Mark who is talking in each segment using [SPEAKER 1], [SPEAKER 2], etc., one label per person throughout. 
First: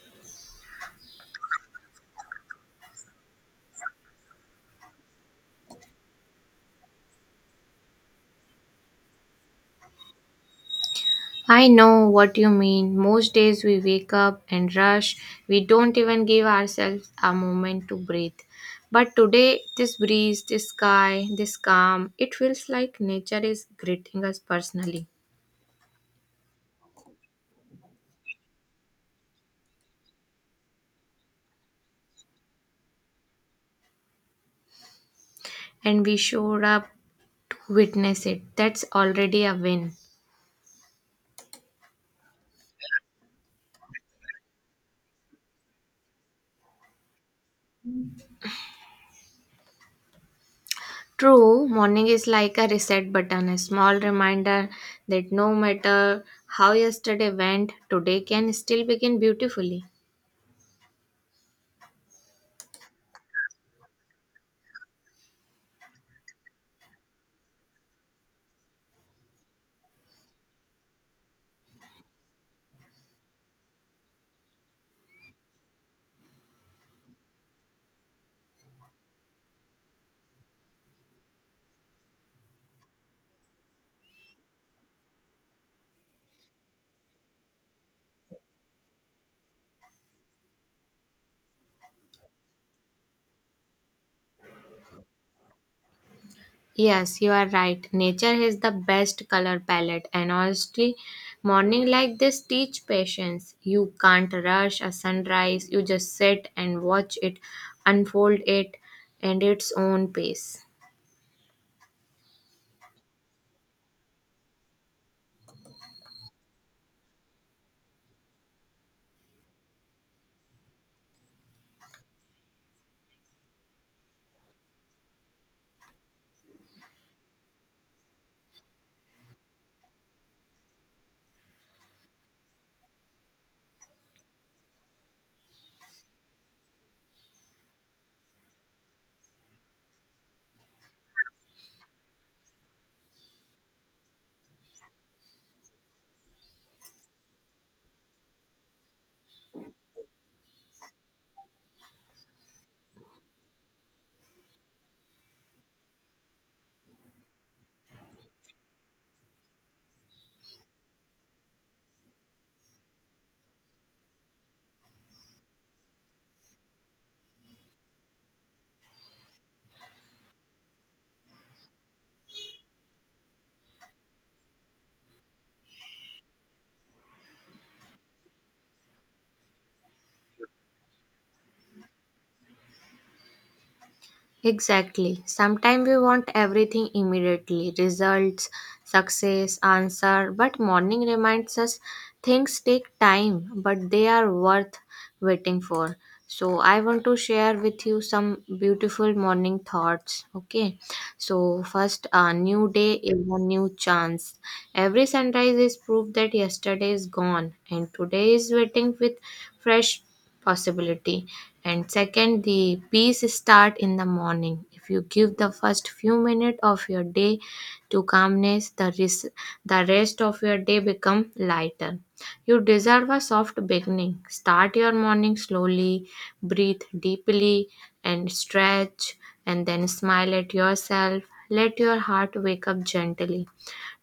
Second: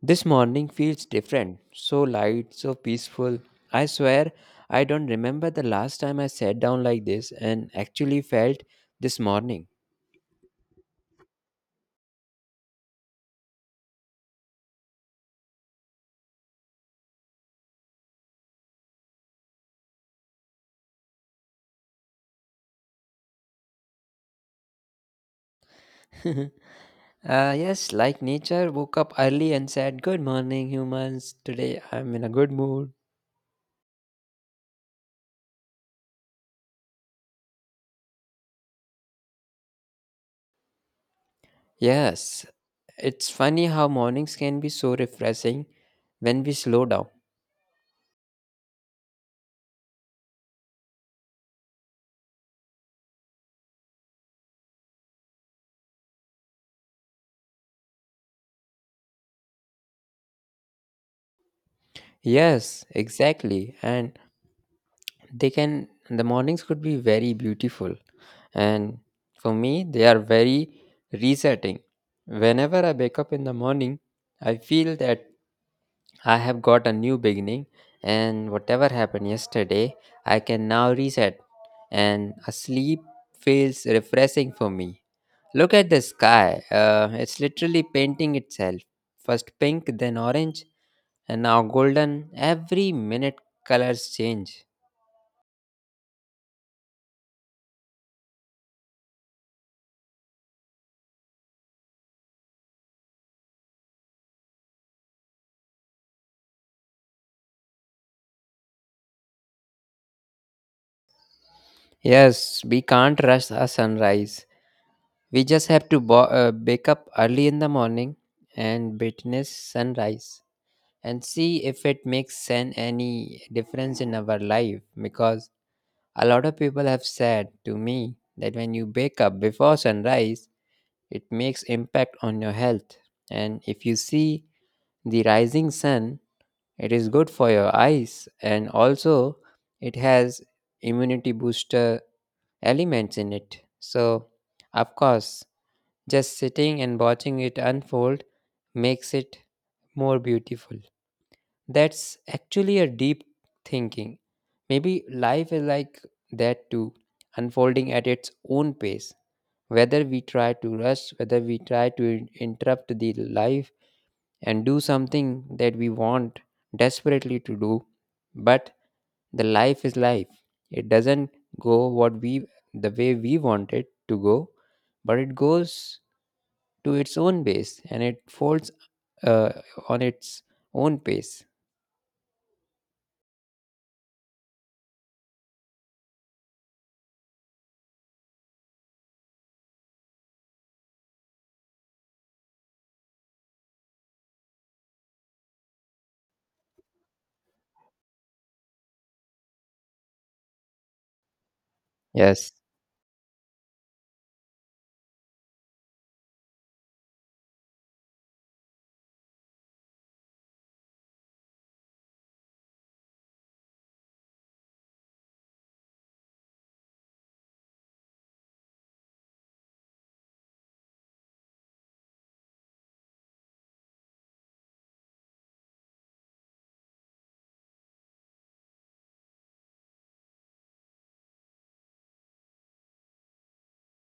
[SPEAKER 1] This morning feels different, so light, so peaceful. I swear I don't remember the last time I sat down like this and actually felt this morning.
[SPEAKER 2] I know what you mean. Most days we wake up and rush. We don't even give ourselves a moment to breathe. But today, this breeze, this sky, this calm, it feels like nature is greeting us personally.
[SPEAKER 1] Yes, like nature woke up early and said, Good morning, humans. Today I'm in a good mood.
[SPEAKER 2] And we showed up to witness it. That's already a win.
[SPEAKER 1] Yes, it's funny how mornings can be so refreshing when we slow down.
[SPEAKER 2] True, morning is like a reset button, a small reminder that no matter how yesterday went, today can still begin beautifully.
[SPEAKER 1] Yes, exactly. And they can, the mornings could be very beautiful. And for me, they are very resetting. Whenever I wake up in the morning, I feel that I have got a new beginning, and whatever happened yesterday, I can now reset, and a sleep feels refreshing for me. Look at the sky, it's literally painting itself. First pink, then orange, and now golden. Every minute, colors change.
[SPEAKER 2] Yes, you are right. Nature has the best color palette, and honestly, morning like this teach patience. You can't rush a sunrise. You just sit and watch it unfold it and its own pace.
[SPEAKER 1] Yes, we can't rush a sunrise. We just have to wake up early in the morning and witness sunrise. And see if it makes any difference in our life, because a lot of people have said to me that when you wake up before sunrise, it makes impact on your health, and if you see the rising sun, it is good for your eyes, and also it has immunity booster elements in it. So of course, just sitting and watching it unfold makes it more beautiful. That's actually a deep thinking. Maybe life is like that too, unfolding at its own pace. Whether we try to rush, whether we try to interrupt the life and do something that we want desperately to do, but the life is life. It doesn't go what we, the way we want it to go, but it goes to its own pace, and it folds uh, on its own pace.
[SPEAKER 2] Exactly. Sometimes we want everything immediately results, success, answer. But morning reminds us things take time, but they are worth waiting for. So, I want to share with you some beautiful morning thoughts. Okay. So, first, a
[SPEAKER 1] Yes.
[SPEAKER 2] new day is a new chance. Every sunrise is proof that yesterday is gone, and today is waiting with fresh possibility, and second, the peace start in the morning. If you give the first few minutes of your day to calmness, the rest of your day become lighter. You deserve a soft beginning. Start your morning slowly, breathe deeply, and stretch, and then smile at yourself. Let your heart wake up gently.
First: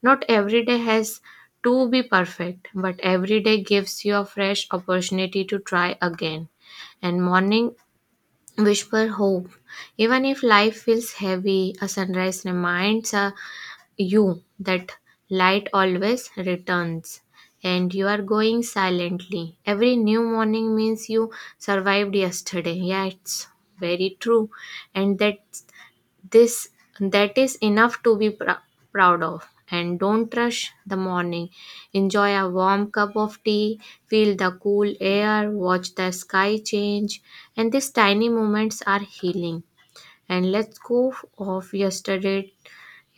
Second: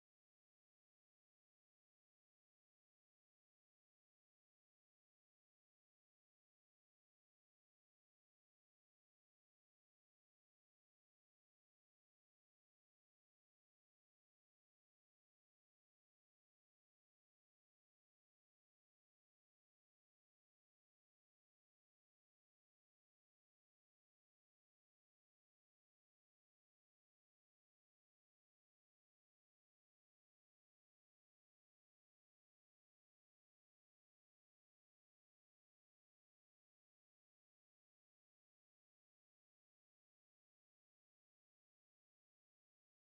[SPEAKER 2] Not every day has to be perfect, but every day gives you a fresh opportunity to try again. And morning whisper hope. Even if life feels heavy, a sunrise reminds you that light always returns. And you are going silently. Every new morning means you survived yesterday. Yeah, it's very true. And this that is enough to be proud of. And don't rush the morning. Enjoy a warm cup of tea, feel the cool air, watch the sky change, and these tiny moments are healing. And let's go off yesterday,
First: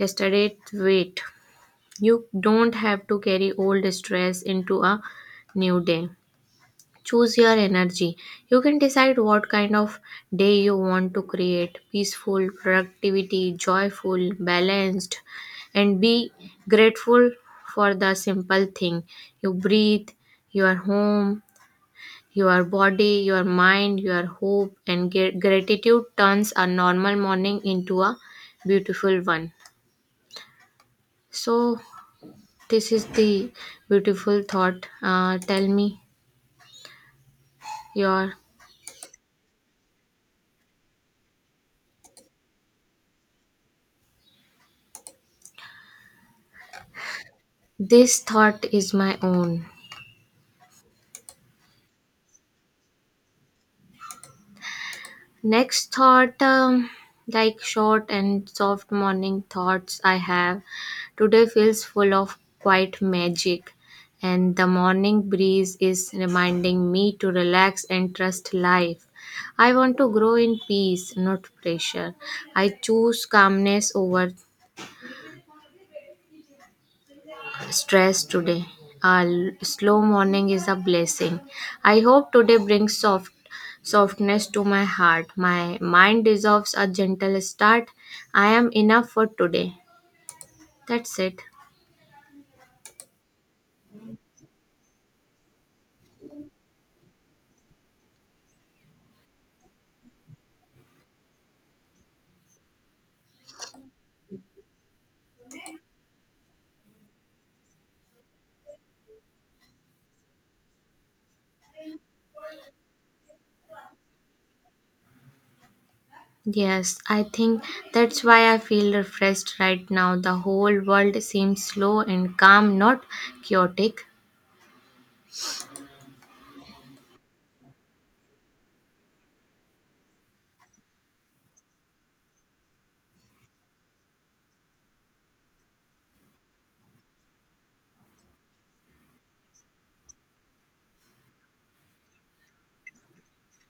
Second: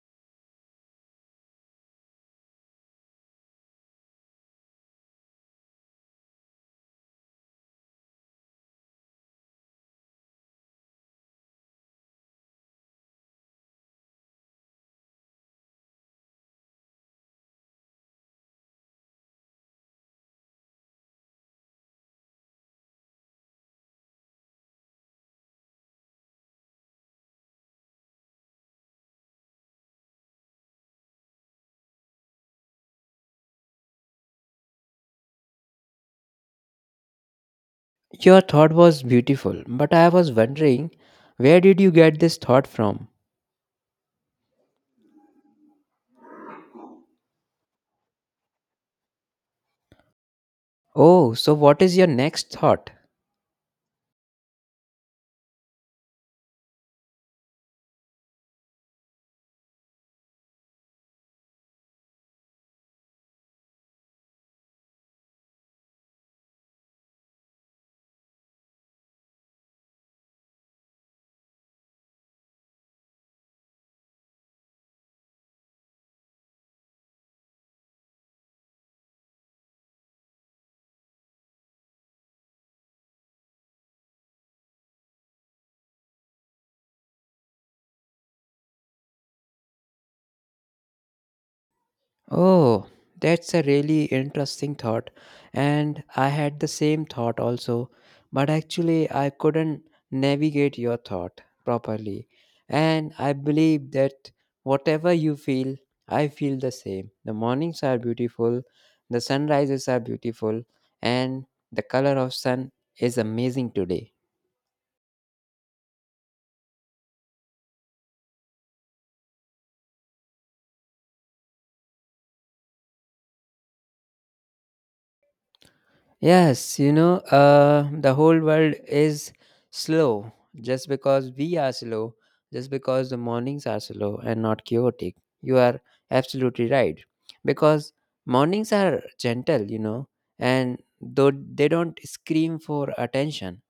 [SPEAKER 2] yesterday weight. You don't have to carry old stress into a new day. Choose your energy. You can decide what kind of day you want to create: peaceful, productivity, joyful, balanced. And be grateful for the simple thing. You breathe, your home, your body, your mind, your hope, and gratitude turns a normal morning into a beautiful one. So, this is the beautiful thought. Tell me your—
[SPEAKER 1] Your thought was beautiful, but I was wondering, where did you get this thought from?
[SPEAKER 2] this thought is my own.
[SPEAKER 1] Oh, so what is your next thought?
[SPEAKER 2] Next thought, like short and soft morning thoughts I have. Today feels full of quiet magic, and the morning breeze is reminding me to relax and trust life. I want to grow in peace, not pressure. I choose calmness over stress today. A slow morning is a blessing. I hope today brings softness to my heart. My mind deserves a gentle start. I am enough for today. That's it.
[SPEAKER 1] Oh, that's a really interesting thought. And I had the same thought also, but actually, I couldn't navigate your thought properly. And I believe that whatever you feel, I feel the same. The mornings are beautiful, the sunrises are beautiful, and the color of sun is amazing today.
[SPEAKER 2] Yes, I think that's why I feel refreshed right now. The whole world seems slow and calm, not chaotic.
[SPEAKER 1] Yes, you know, the whole world is slow just because we are slow, just because the mornings are slow and not chaotic. You are absolutely right. Because mornings are gentle, you know, and though they don't scream for attention.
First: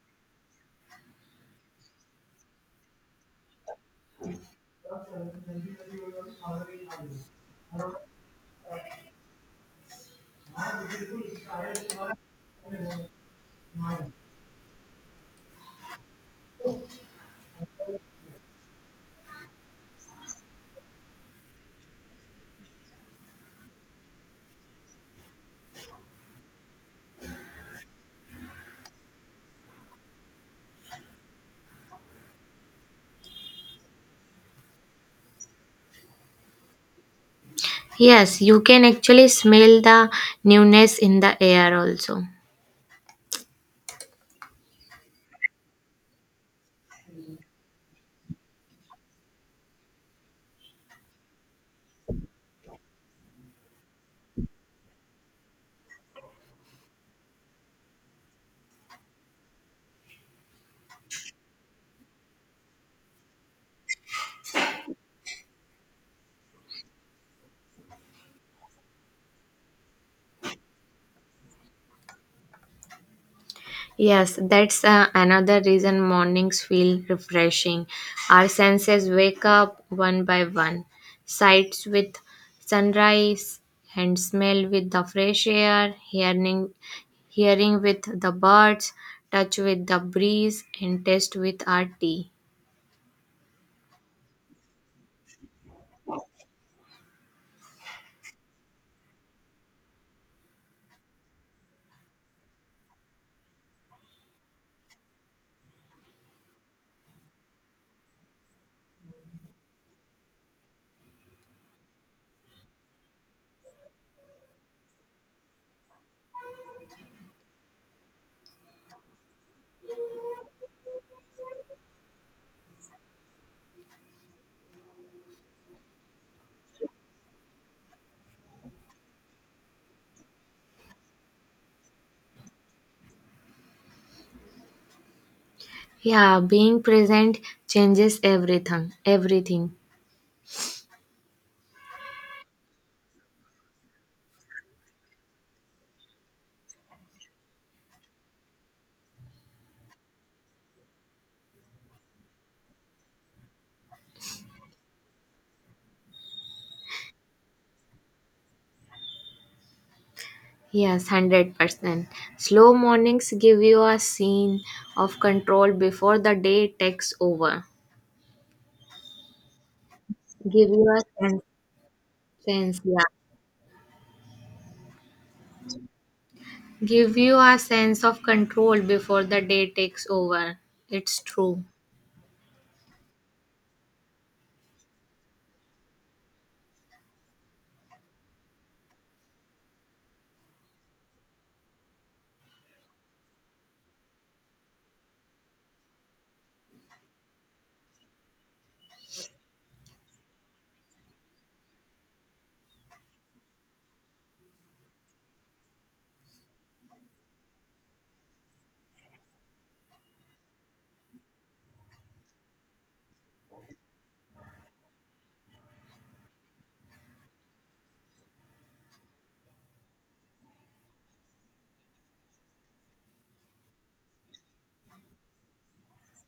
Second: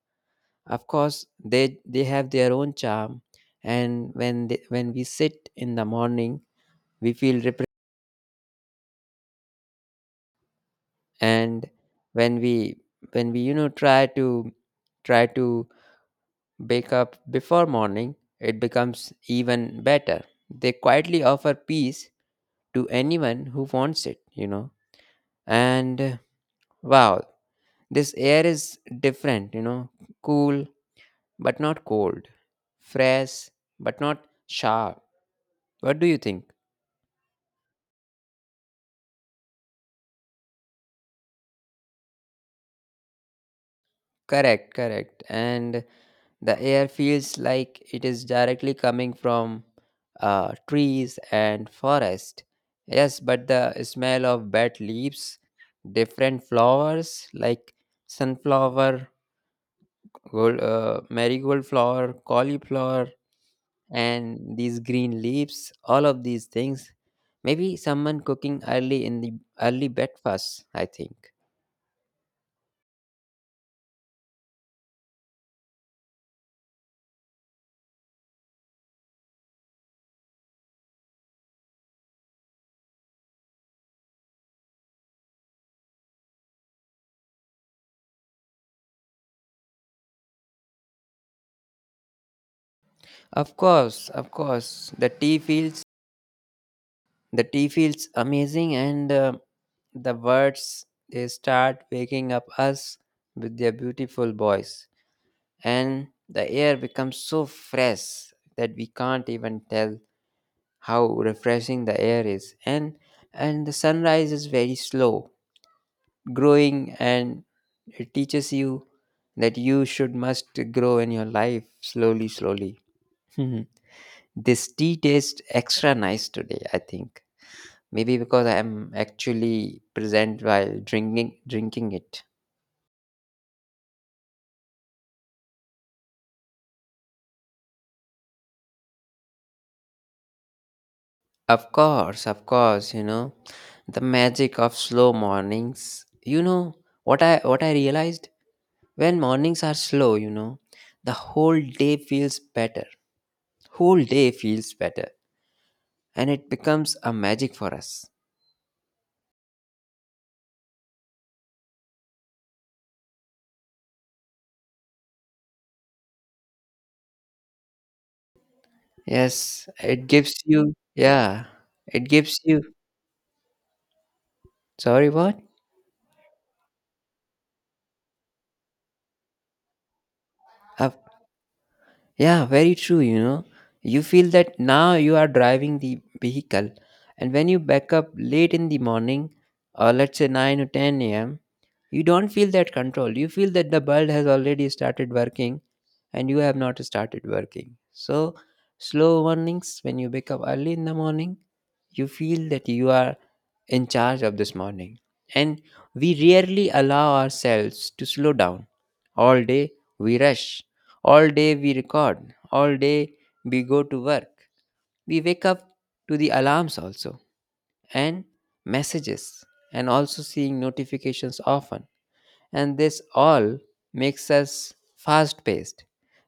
[SPEAKER 1] Of course, they have their own charm. And when they, when we sit in the morning, we feel repressed. And when we, when we, you know, try to bake up before morning, it becomes even better. They quietly offer peace to anyone who wants it, you know. And wow, this air is different, you know, cool but not cold, fresh but not sharp. What do you think?
[SPEAKER 2] Yes, you can actually smell the newness in the air also.
[SPEAKER 1] Correct, correct. And the air feels like it is directly coming from trees and forest. Yes, but the smell of bad leaves, different flowers like sunflower, gold, marigold flower, cauliflower, and these green leaves, all of these things. Maybe someone cooking early in the early breakfast, I think.
[SPEAKER 2] Yes, that's another reason mornings feel refreshing. Our senses wake up one by one. Sights with sunrise, and smell with the fresh air, hearing with the birds, touch with the breeze, and taste with our tea.
[SPEAKER 1] Of course, of course. The tea feels the tea feels amazing, and the birds, they start waking up us with their beautiful voice, and the air becomes so fresh that we can't even tell how refreshing the air is. And the sunrise is very slow, growing, and it teaches you that you should must grow in your life slowly, slowly. This tea tastes extra nice today, I think. Maybe because I am actually present while drinking it.
[SPEAKER 2] Yeah, being present changes everything. Everything.
[SPEAKER 1] Of course, you know, the magic of slow mornings. You know what I realized, when mornings are slow, you know, the whole day feels better. Whole day feels better, and it becomes a magic for us.
[SPEAKER 2] Yes, 100%. Slow mornings give you a scene of control before the day takes over.
[SPEAKER 1] Yes, it gives
[SPEAKER 2] Give
[SPEAKER 1] you,
[SPEAKER 2] you a sense,
[SPEAKER 1] yeah, it gives you,
[SPEAKER 2] sense, yeah,
[SPEAKER 1] sorry what?
[SPEAKER 2] give you a sense of control before the day takes over.
[SPEAKER 1] Of
[SPEAKER 2] It's true.
[SPEAKER 1] yeah, very true, you know. You feel that now you are driving the vehicle, and when you back up late in the morning, or let's say 9 or 10 a.m., you don't feel that control. You feel that the world has already started working and you have not started working. So, slow mornings, when you wake up early in the morning, you feel that you are in charge of this morning. And we rarely allow ourselves to slow down. All day we rush, all day we record, all day we go to work. We wake up to the alarms also, and messages, and also seeing notifications often, and this all makes us fast paced,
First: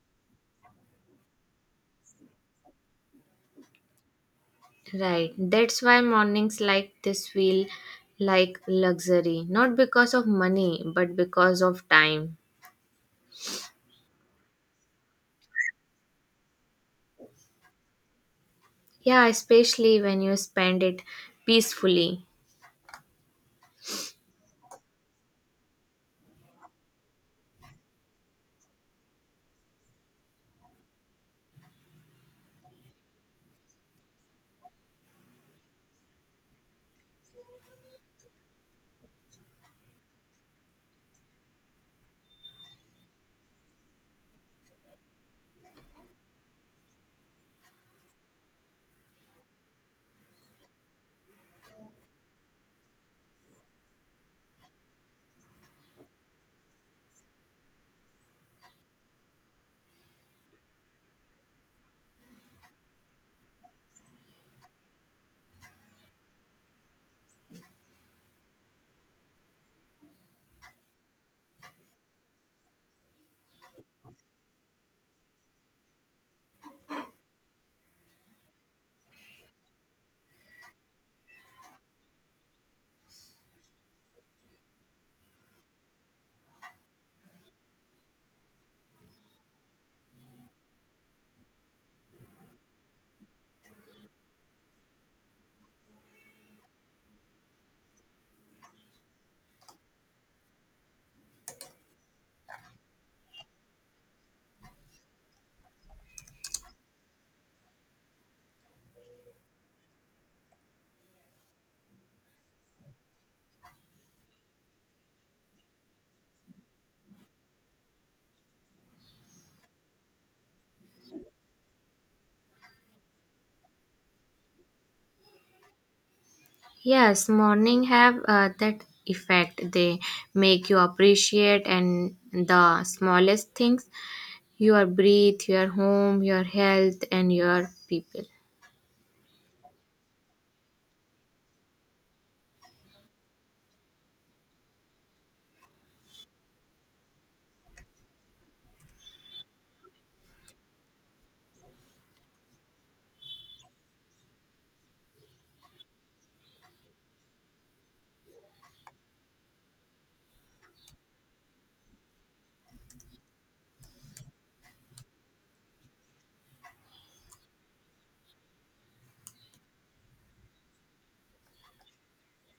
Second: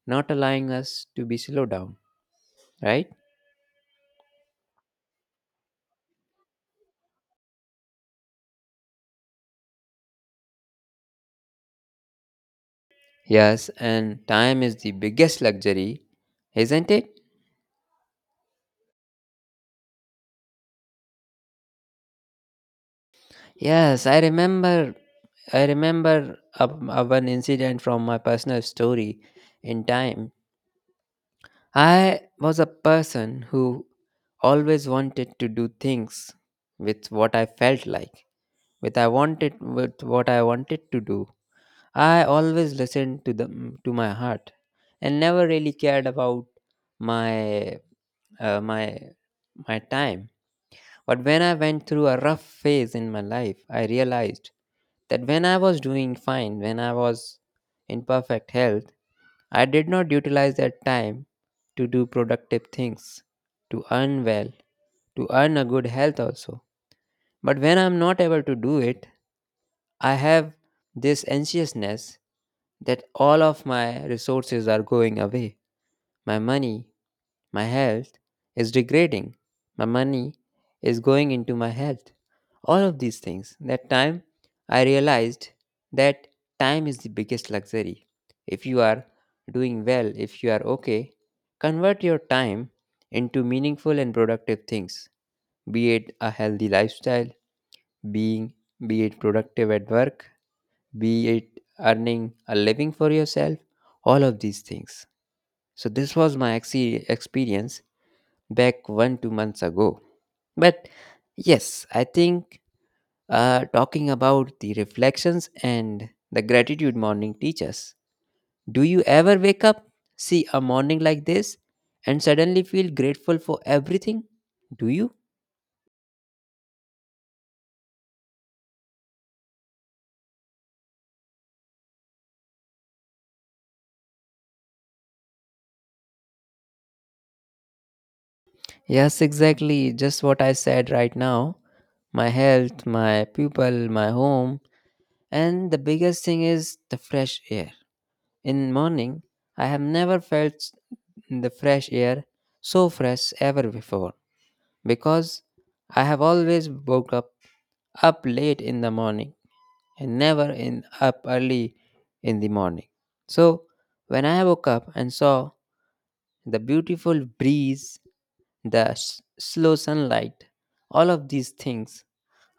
[SPEAKER 1] not allowing us to be slow down, right?
[SPEAKER 2] Right, that's why mornings like this feel like luxury, not because of money but because of time.
[SPEAKER 1] Yes, and time is the biggest luxury, isn't it?
[SPEAKER 2] Yeah, especially when you spend it peacefully.
[SPEAKER 1] Yes, I remember a one incident from my personal story in time. I was a person who always wanted to do things with what I felt like, with what I wanted to do. I always listened to my heart and never really cared about my uh, my my time. But when I went through a rough phase in my life, I realized that when I was doing fine, when I was in perfect health, I did not utilize that time to do productive things, to earn well, to earn a good health also. But when I'm not able to do it, I have this anxiousness that all of my resources are going away. My money, my health is degrading. My money is going into my health. All of these things. That time I realized that time is the biggest luxury. If you are doing well, if you are okay, convert your time into meaningful and productive things, be it a healthy lifestyle, being be it productive at work, be it earning a living for yourself, all of these things. So this was my experience back 1 2 months ago. But yes, I think, talking about the reflections and the gratitude morning teachers, do you ever wake up, see a morning like this, and suddenly feel grateful for everything, do you?
[SPEAKER 2] Yes, morning have that effect. They make you appreciate and the smallest things: your breath, your home, your health, and your people.
[SPEAKER 1] Yes, exactly. Just what I said right now. My health, my people, my home, and the biggest thing is the fresh air. In morning, I have never felt the fresh air so fresh ever before, because I have always woke up late in the morning and never in up early in the morning. So when I woke up and saw the beautiful breeze, the slow sunlight, all of these things,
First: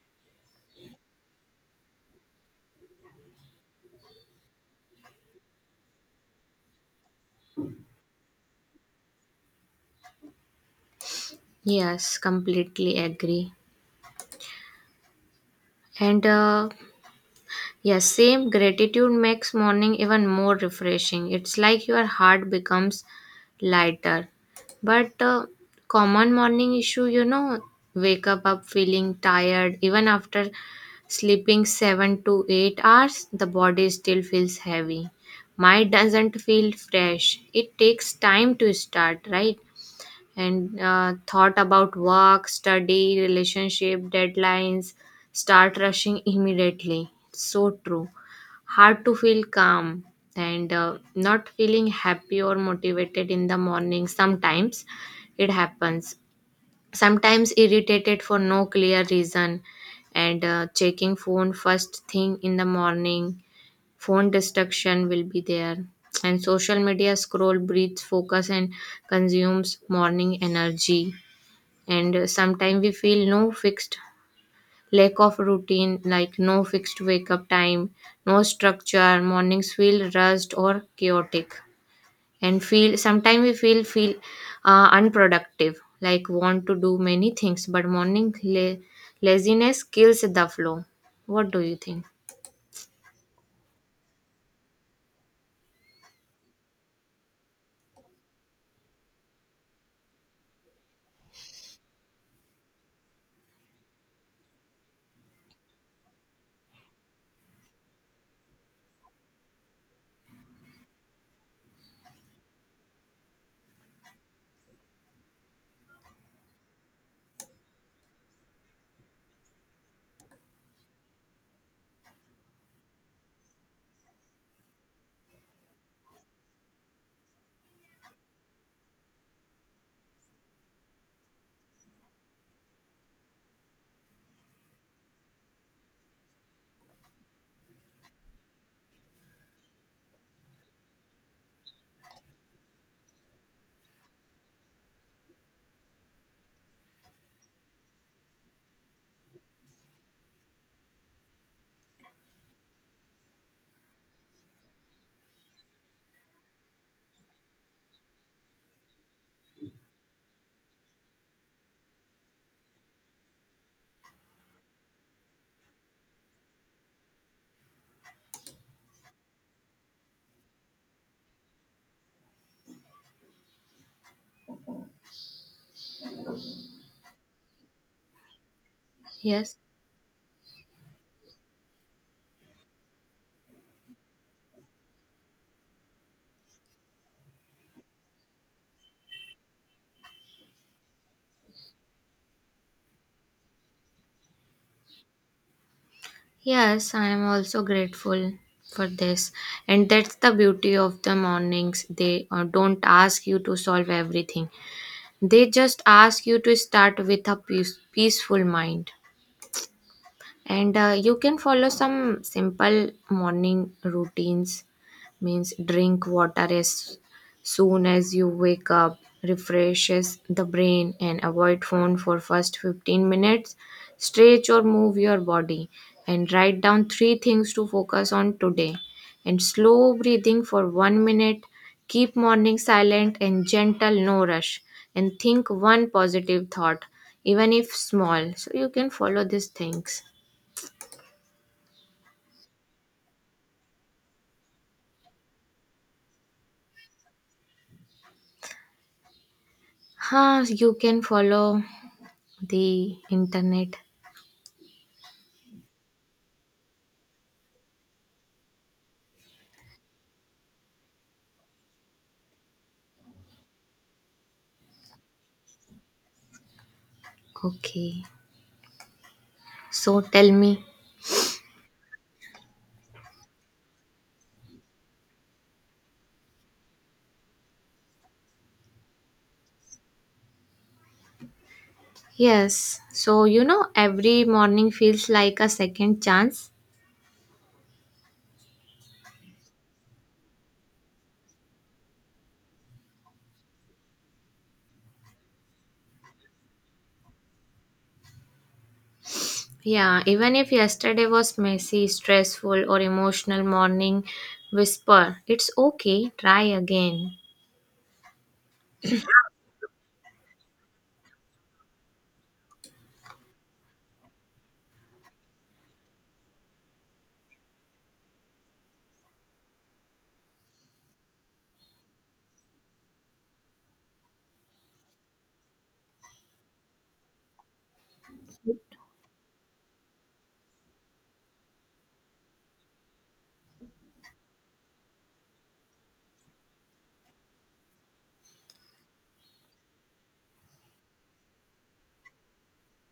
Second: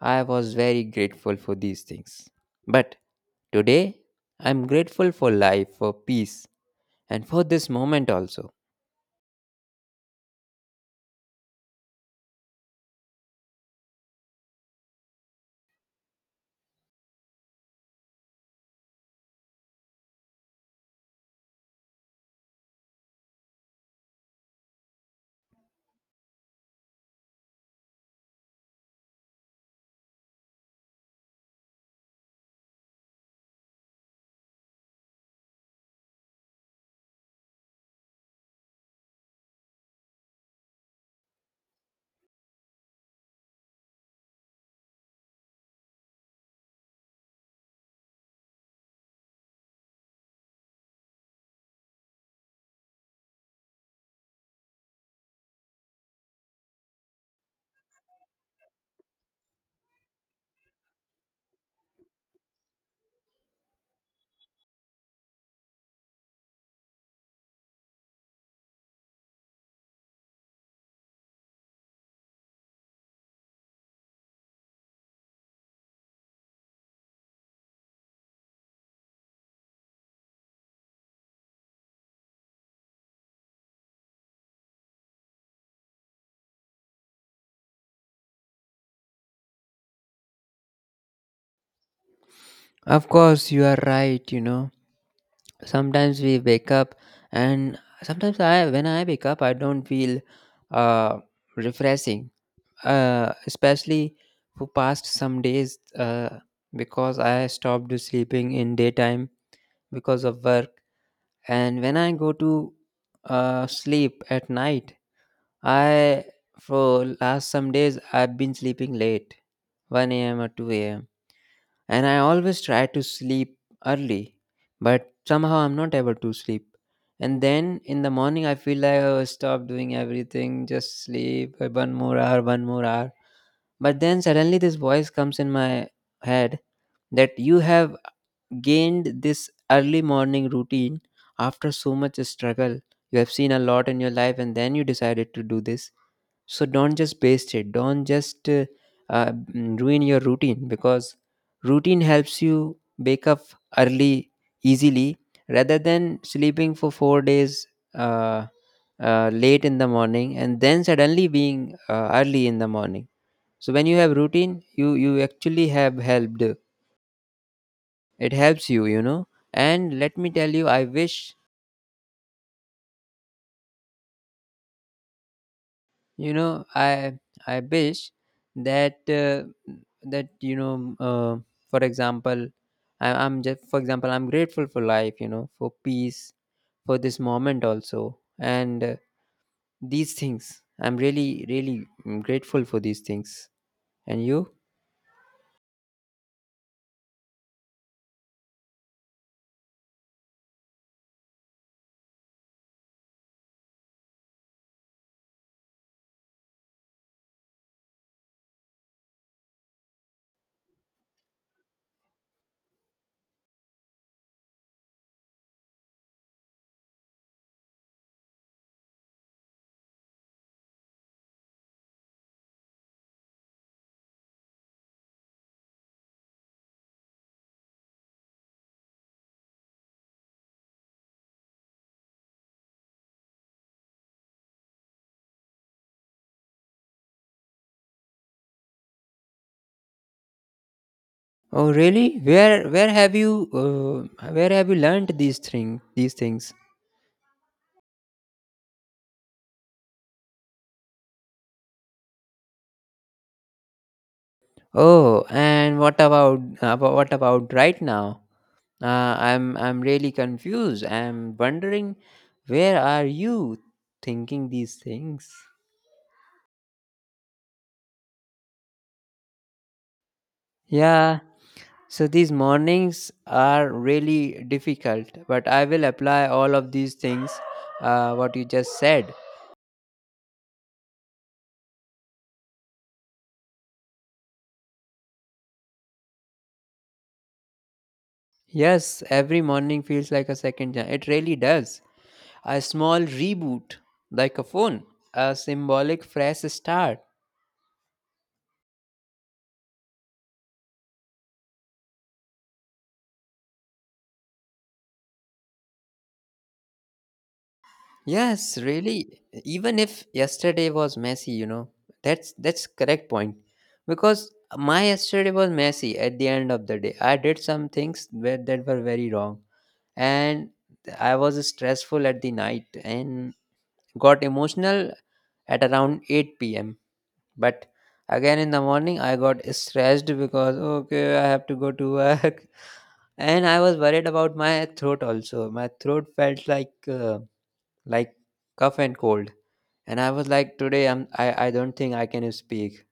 [SPEAKER 1] I was very grateful for these things. But today, I'm grateful for life, for peace, and for this moment also.
[SPEAKER 2] Yes, completely agree. And yes, same gratitude makes morning even more refreshing. It's like your heart becomes lighter. But common morning issue, you know, wake up feeling tired even after sleeping 7 to 8 hours, the body still feels heavy. Mind doesn't feel fresh. It takes time to start, right? And thought about work, study, relationship, deadlines, start rushing immediately. So true. Hard to feel calm, and not feeling happy or motivated in the morning. Sometimes it happens. Sometimes irritated for no clear reason, and checking phone first thing in the morning. Phone distraction will be there. And social media scroll breathes focus and consumes morning energy, and sometimes we feel no fixed lack of routine, like no fixed wake up time, no structure. Mornings feel rushed or chaotic, and feel sometimes we feel unproductive, like want to do many things, but morning laziness kills the flow. What do you think?
[SPEAKER 1] Of course, you are right, you know. Sometimes we wake up, and sometimes I, when I wake up, I don't feel uh, refreshing, especially for past some days, because I stopped sleeping in daytime because of work. And when I go to sleep at night, I, for last some days, I've been sleeping late, 1 a.m. or 2 a.m., and I always try to sleep early, but somehow I'm not able to sleep. And then in the morning I feel like, oh stop doing everything, just sleep, one more hour, one more hour. But then suddenly this voice comes in my head that you have gained this early morning routine after so much struggle. You have seen a lot in your life and then you decided to do this. So don't just waste it. Don't just ruin your routine, because routine helps you wake up early easily, rather than sleeping for four days uh, late in the morning and then suddenly being early in the morning. So when you have routine, you actually have helped, it helps you, you know. And let me tell you, I wish, you know, I I wish that,
[SPEAKER 2] Yes.
[SPEAKER 1] that, you know, for example, I'm just, for example, I'm grateful for life, you know, for peace, for this moment also, and these things I'm really really, grateful for these things, and you,
[SPEAKER 2] Yes, I am also grateful for this. And that's the beauty of the mornings. They don't ask you to solve everything. They just ask you to start with a peaceful mind, and you can follow some simple morning routines means drink water as soon as you wake up, refreshes the brain, and avoid phone for first 15 minutes, stretch or move your body, and write down three things to focus on today, and slow breathing for 1 minute, keep morning silent and gentle, no rush, and think one positive thought even if small, so you can follow these things.
[SPEAKER 1] oh really, where have you, where have you learned these things?
[SPEAKER 2] Huh, you can follow the internet.
[SPEAKER 1] Oh, and what about what about right now? I'm really confused. I'm wondering, where are you thinking these things?
[SPEAKER 2] Okay. So tell me.
[SPEAKER 1] Yeah. So these mornings are really difficult, but I will apply all of these things, what you just said.
[SPEAKER 2] Yes. So you know, every morning feels like a second chance.
[SPEAKER 1] Yes, every morning feels like a second chance. It really does. A small reboot, like a phone, a symbolic fresh start.
[SPEAKER 2] Yeah, even if yesterday was messy, stressful or emotional, morning whisper, it's okay, try again.
[SPEAKER 1] Yes, really. Even if yesterday was messy, you know, that's correct point. Because my yesterday was messy at the end of the day. I did some things where that were very wrong, and I was stressful at the night and got emotional at around 8 p.m. But again in the morning, I got stressed because okay, I have to go to work, and I was worried about my throat also. My throat felt like. Like cough and cold. And I was like, today I don't think I can speak.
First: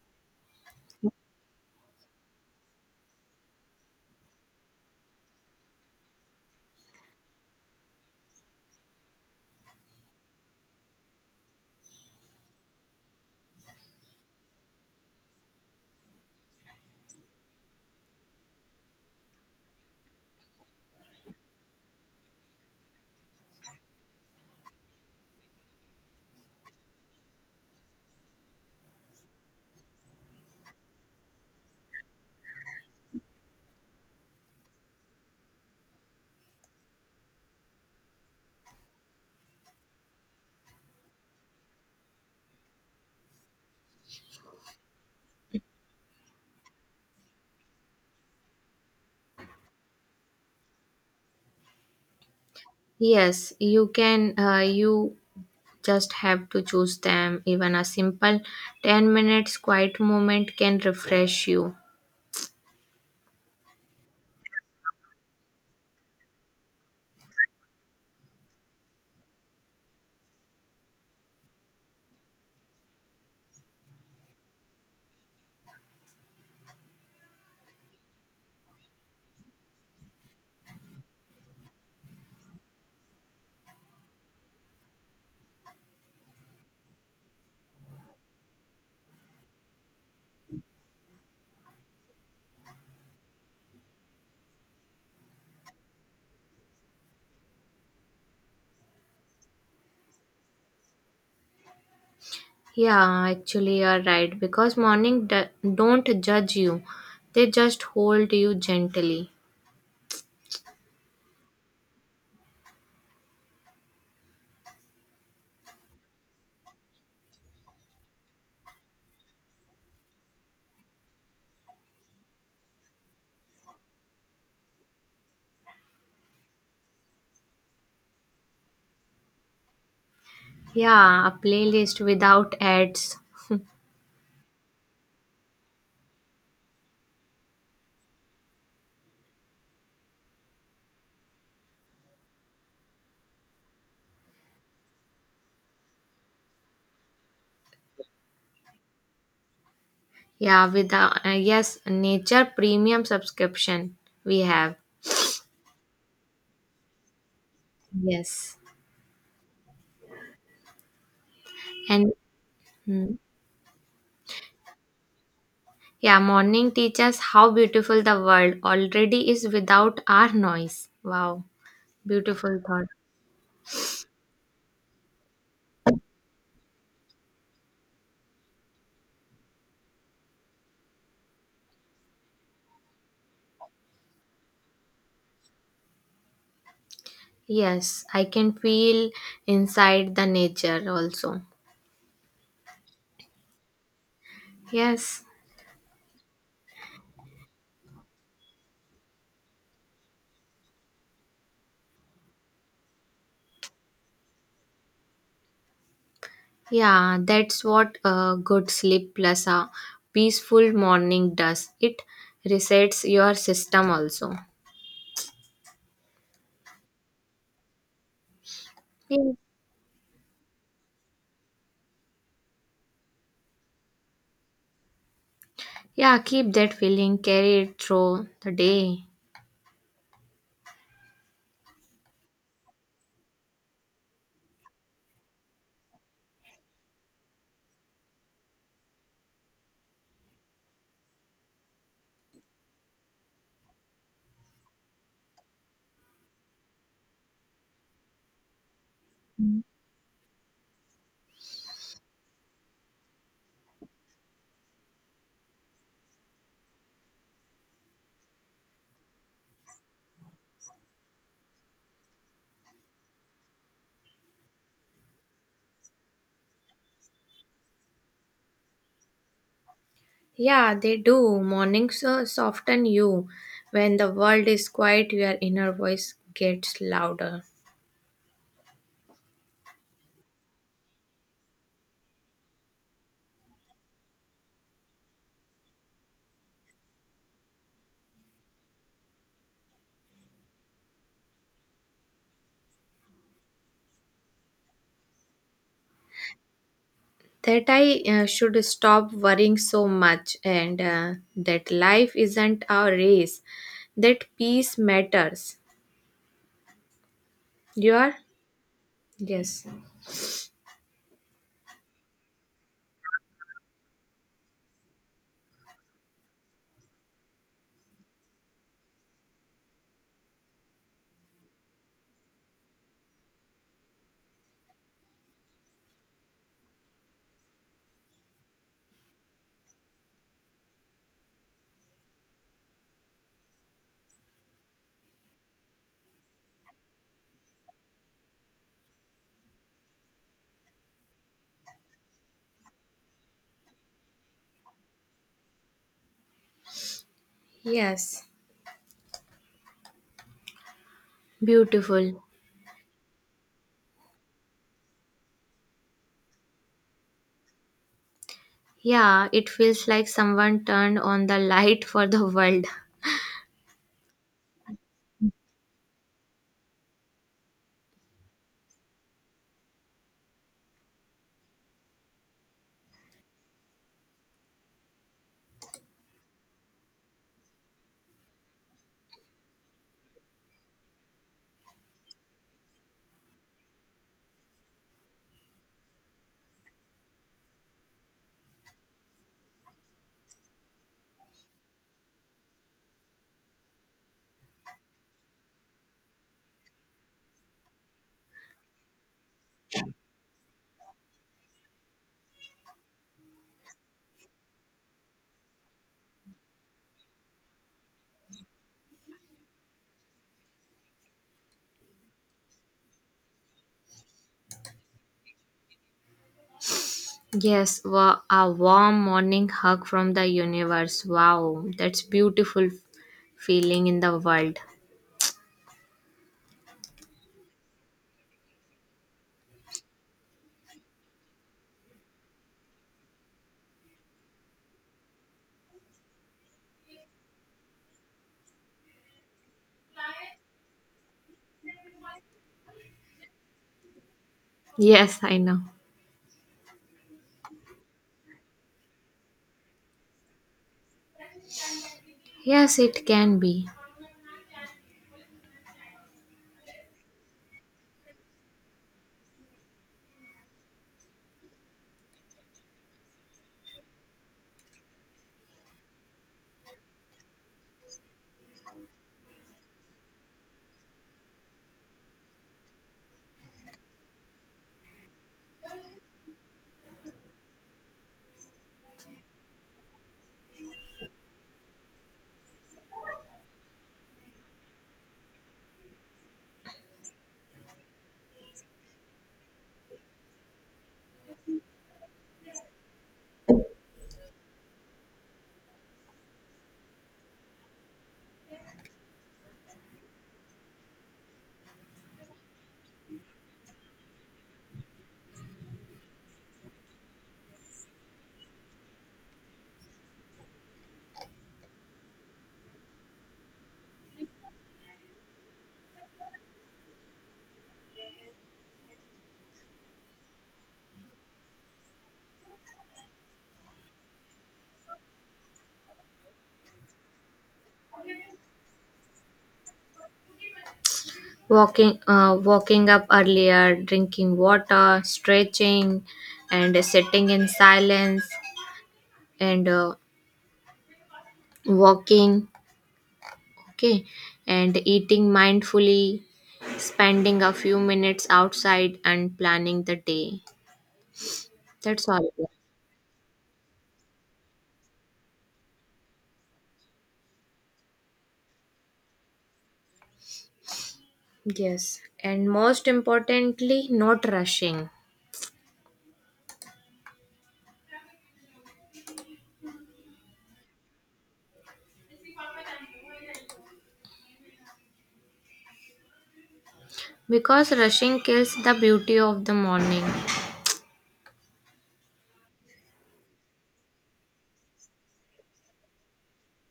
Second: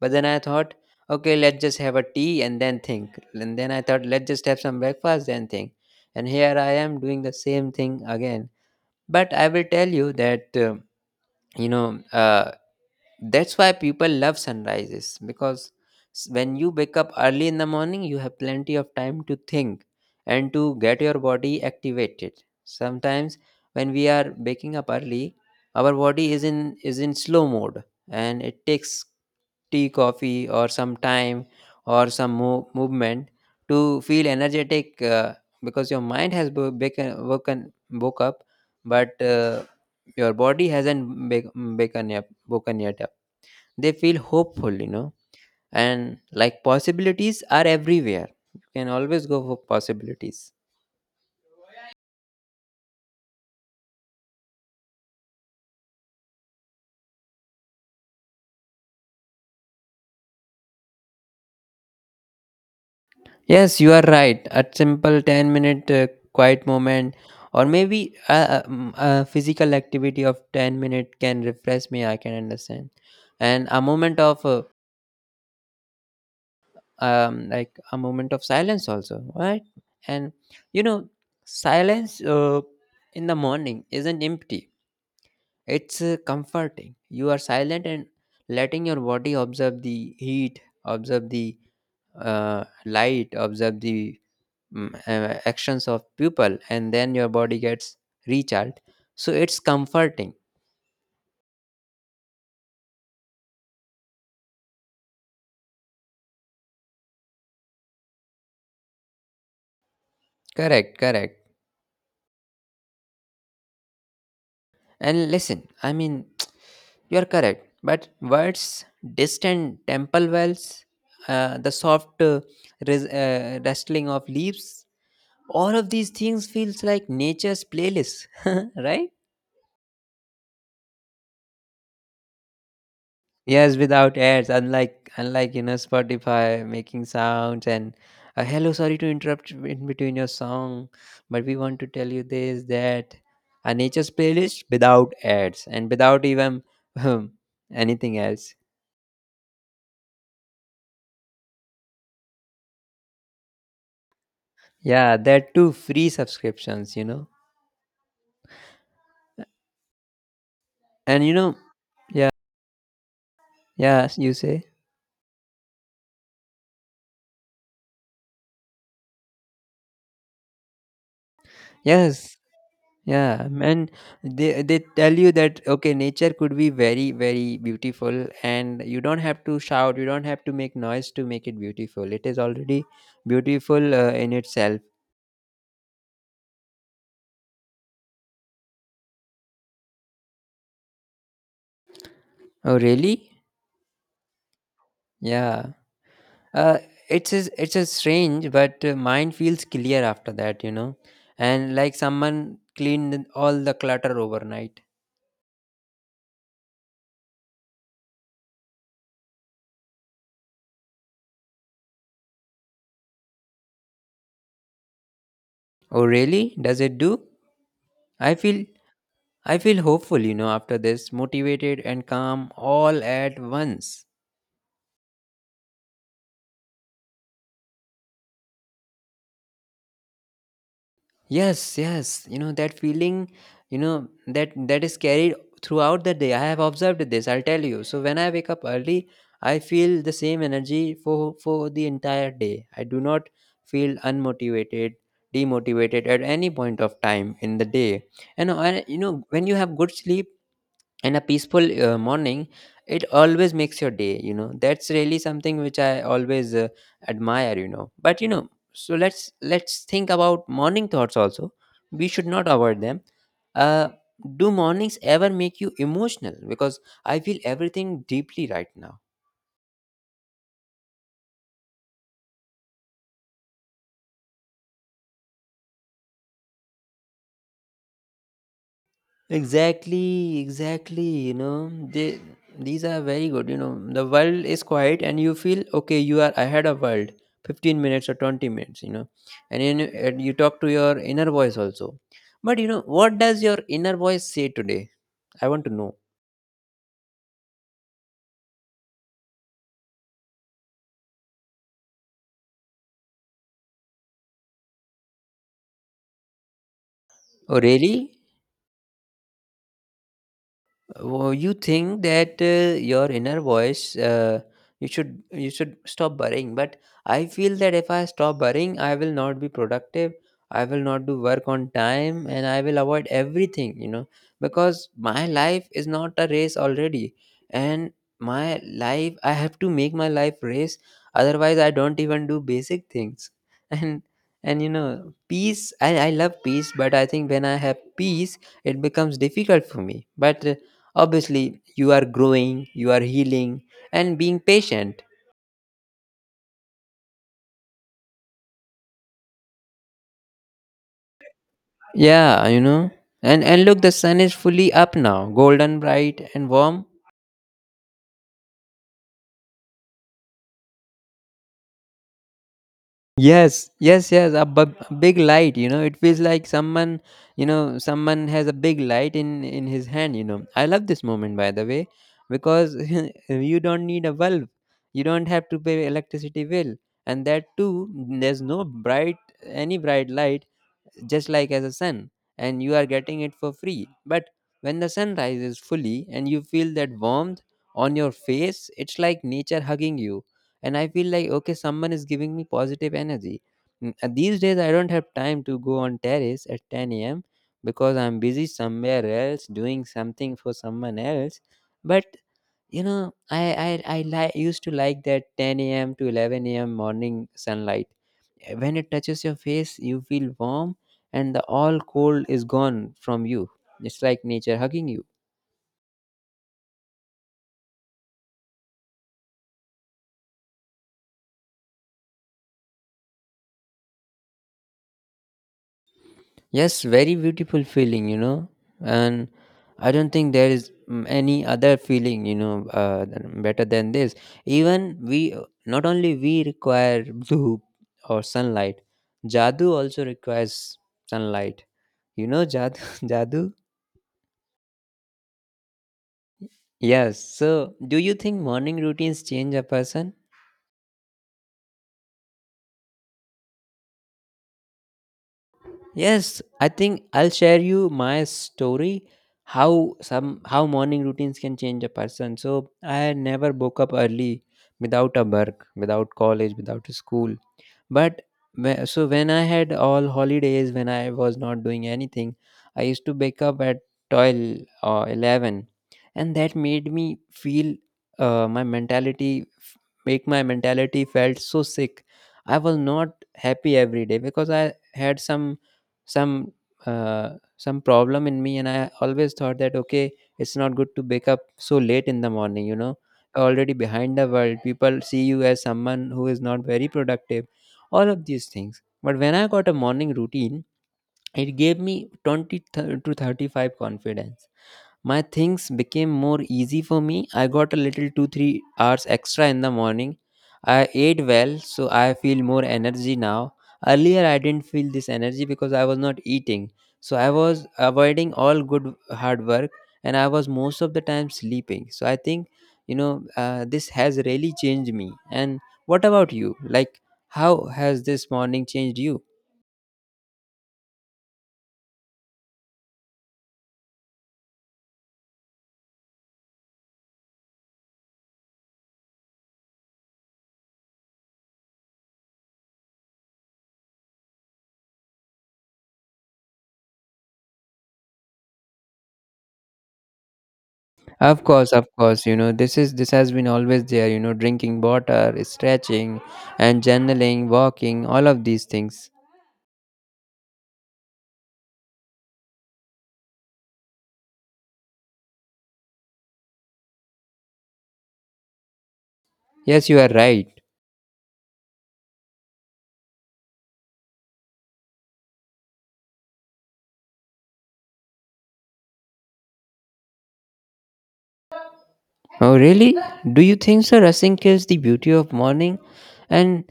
[SPEAKER 1] But then I thought, okay, let's just have a tea and then think. And then I thought, let's just have some breakfast and think. And here I am doing the same thing again. But I will tell you that you know uh, that's why people love sunrises because when you wake up early in the morning, you have plenty of time to think and to get your body activated. Sometimes when we are waking up early, our body is in slow mode, and it takes tea, coffee, or some time or movement to feel energetic, because your mind has woke up, but, your body hasn't woken yet. Woken yet up, they feel hopeful, and like possibilities are everywhere. You can always go for possibilities.
[SPEAKER 2] Yes, you can you just have to choose them. Even a simple 10 minutes quiet moment can refresh you.
[SPEAKER 1] Yes, you are right, a simple 10 minute quiet moment, or maybe physical activity of 10 minutes can refresh me. I can understand. And a moment of, like a moment of silence also, right? And you know silence, in the morning isn't empty. It's, comforting. You are silent and letting your body observe the heat, observe the, light, observe the, actions of people, and then your body gets recharged. So it's comforting.
[SPEAKER 2] Yeah, actually, you're right. Because morning don't judge you, they just hold you gently.
[SPEAKER 1] Correct, correct. And listen, I mean, you are correct. But words, distant temple bells, the soft rustling of leaves, all of these things feels like nature's playlist, right?
[SPEAKER 2] Yeah, a playlist without ads.
[SPEAKER 1] Yes, without ads, unlike unlike Spotify making sounds and, hello, sorry to interrupt you in between your song, but we want to tell you this that a nature's playlist without ads and without even anything else.
[SPEAKER 2] Yeah, without, yes, nature premium subscription we have.
[SPEAKER 1] Yeah, there are two free subscriptions,
[SPEAKER 2] Yes.
[SPEAKER 1] and you know,
[SPEAKER 2] And
[SPEAKER 1] yeah,
[SPEAKER 2] hmm,
[SPEAKER 1] yeah, you say
[SPEAKER 2] yeah, morning teaches how beautiful the world already is without our noise. Wow,
[SPEAKER 1] yes.
[SPEAKER 2] beautiful thought.
[SPEAKER 1] Yeah, and they tell you that okay, nature could be very very beautiful, and you don't have to shout, you don't have to make noise to make it beautiful. It is already beautiful, in itself.
[SPEAKER 2] Yes, I can feel inside the nature also.
[SPEAKER 1] Oh, really?
[SPEAKER 2] Yes.
[SPEAKER 1] Yeah. Uh, it's a strange, but, mind feels clear after that, and like someone cleaned all the clutter overnight.
[SPEAKER 2] Yeah, that's what a good sleep plus a peaceful morning does. It resets your system also.
[SPEAKER 1] Oh, really? Does it do? I feel
[SPEAKER 2] Yeah.
[SPEAKER 1] I feel hopeful, after this, motivated and calm all at once.
[SPEAKER 2] Yeah, keep that feeling, carry it through the day.
[SPEAKER 1] Yes, yes. You know that feeling, that that is carried throughout the day. I have observed this, I'll tell you. So when I wake up early, I feel the same energy for the entire day. I do not feel unmotivated, demotivated at any point of time in the day. And I, when you have good sleep and a peaceful morning, it always makes your day. That's really something which I always, admire. But so let's think about morning thoughts also. We should not avoid them uh do mornings ever make you emotional? Because I feel everything deeply right now.
[SPEAKER 2] Yeah, they do. Mornings soften you. When the world is quiet, your inner voice gets louder.
[SPEAKER 1] Exactly, exactly. You know, they these are very good. You know, the world is quiet, and you feel okay. You are ahead of world. 15 minutes or 20 minutes. You know, and then you- and you talk to your inner voice also. But you know, what does your inner voice say today? I want to know.
[SPEAKER 2] That I should stop worrying so much, and that life isn't a race, that peace matters.
[SPEAKER 1] Oh,
[SPEAKER 2] You
[SPEAKER 1] really?
[SPEAKER 2] are? Yes.
[SPEAKER 1] Well, you think that, your inner voice, you should stop worrying. But I feel that if I stop worrying, I will not be productive. I will not do work on time, and I will avoid everything. You know, because my life is not a race already, and my life I have to make my life race. Otherwise, I don't even do basic things. And and peace. I love peace, but I think when I have peace, it becomes difficult for me. But obviously, you are growing, you are healing, and being patient.
[SPEAKER 2] Yes, beautiful.
[SPEAKER 1] Yeah, you know. And look, the sun is fully up now, golden bright and warm.
[SPEAKER 2] Yeah, it feels like someone turned on the light for the world.
[SPEAKER 1] Yes, yes, yes. A a big light. You know, it feels like someone, someone has a big light in his hand. You know, I love this moment, by the way, because you don't need a bulb, you don't have to pay electricity bill, and that too, there's no bright any bright light, just like as a sun, and you are getting it for free. But when the sun rises fully and you feel that warmth on your face, it's like nature hugging you, and I feel like, okay, someone is giving me positive energy. These days I don't have time to go on terrace at 10 a.m. because I'm busy somewhere else doing something for someone else. But you know, I I I used to like that 10 a.m. to 11 a.m. morning sunlight. When it touches your face, you feel warm, and the all cold is gone from you. It's like nature hugging you.
[SPEAKER 2] Yes, a warm morning hug from the universe. Wow, that's beautiful feeling in the world.
[SPEAKER 1] Yes, very beautiful feeling, and I don't think there is, any other feeling, better than this. Even we, not only we require blue or sunlight, Jadoo also requires sunlight. You know, Jadoo, Jadoo.
[SPEAKER 2] Yes, I know.
[SPEAKER 1] Yes. So, do you think morning routines change a person?
[SPEAKER 2] Yes, it can be.
[SPEAKER 1] Yes, I think I'll share you my story, how morning routines can change a person. So, I never woke up early without a work, without college, without school. But so when I had all holidays, when I was not doing anything, I used to wake up at 12 or 11, and that made me feel, my mentality, make my mentality felt so sick. I was not happy every day because I had some uh, some problem in me, and I always thought that okay, it's not good to wake up so late in the morning. You know, already behind the world, people see you as someone who is not very productive, all of these things. But when I got a morning routine, it gave me 20 to 35 confidence. My things became more easy for me. I got a little 2 3 hours extra in the morning. I ate well, so I feel more energy now. Earlier, I didn't feel this energy because I was not eating. So I was avoiding all good hard work, and I was most of the time sleeping. So I think, this has really changed me. And what about you? Like, how has this morning changed you?
[SPEAKER 2] Walking up earlier, drinking water, stretching, and sitting in silence, and walking, okay, and eating mindfully, spending a few minutes outside, and planning the day.
[SPEAKER 1] Of
[SPEAKER 2] That's
[SPEAKER 1] course,
[SPEAKER 2] all.
[SPEAKER 1] this has been always there, drinking water, stretching and journaling, walking, all of these things.
[SPEAKER 2] Yes, and most importantly, not rushing.
[SPEAKER 1] Yes, you are right.
[SPEAKER 2] Because rushing kills the beauty of the morning.
[SPEAKER 1] Oh, really? Do you think so? Rushing kills the beauty of morning? And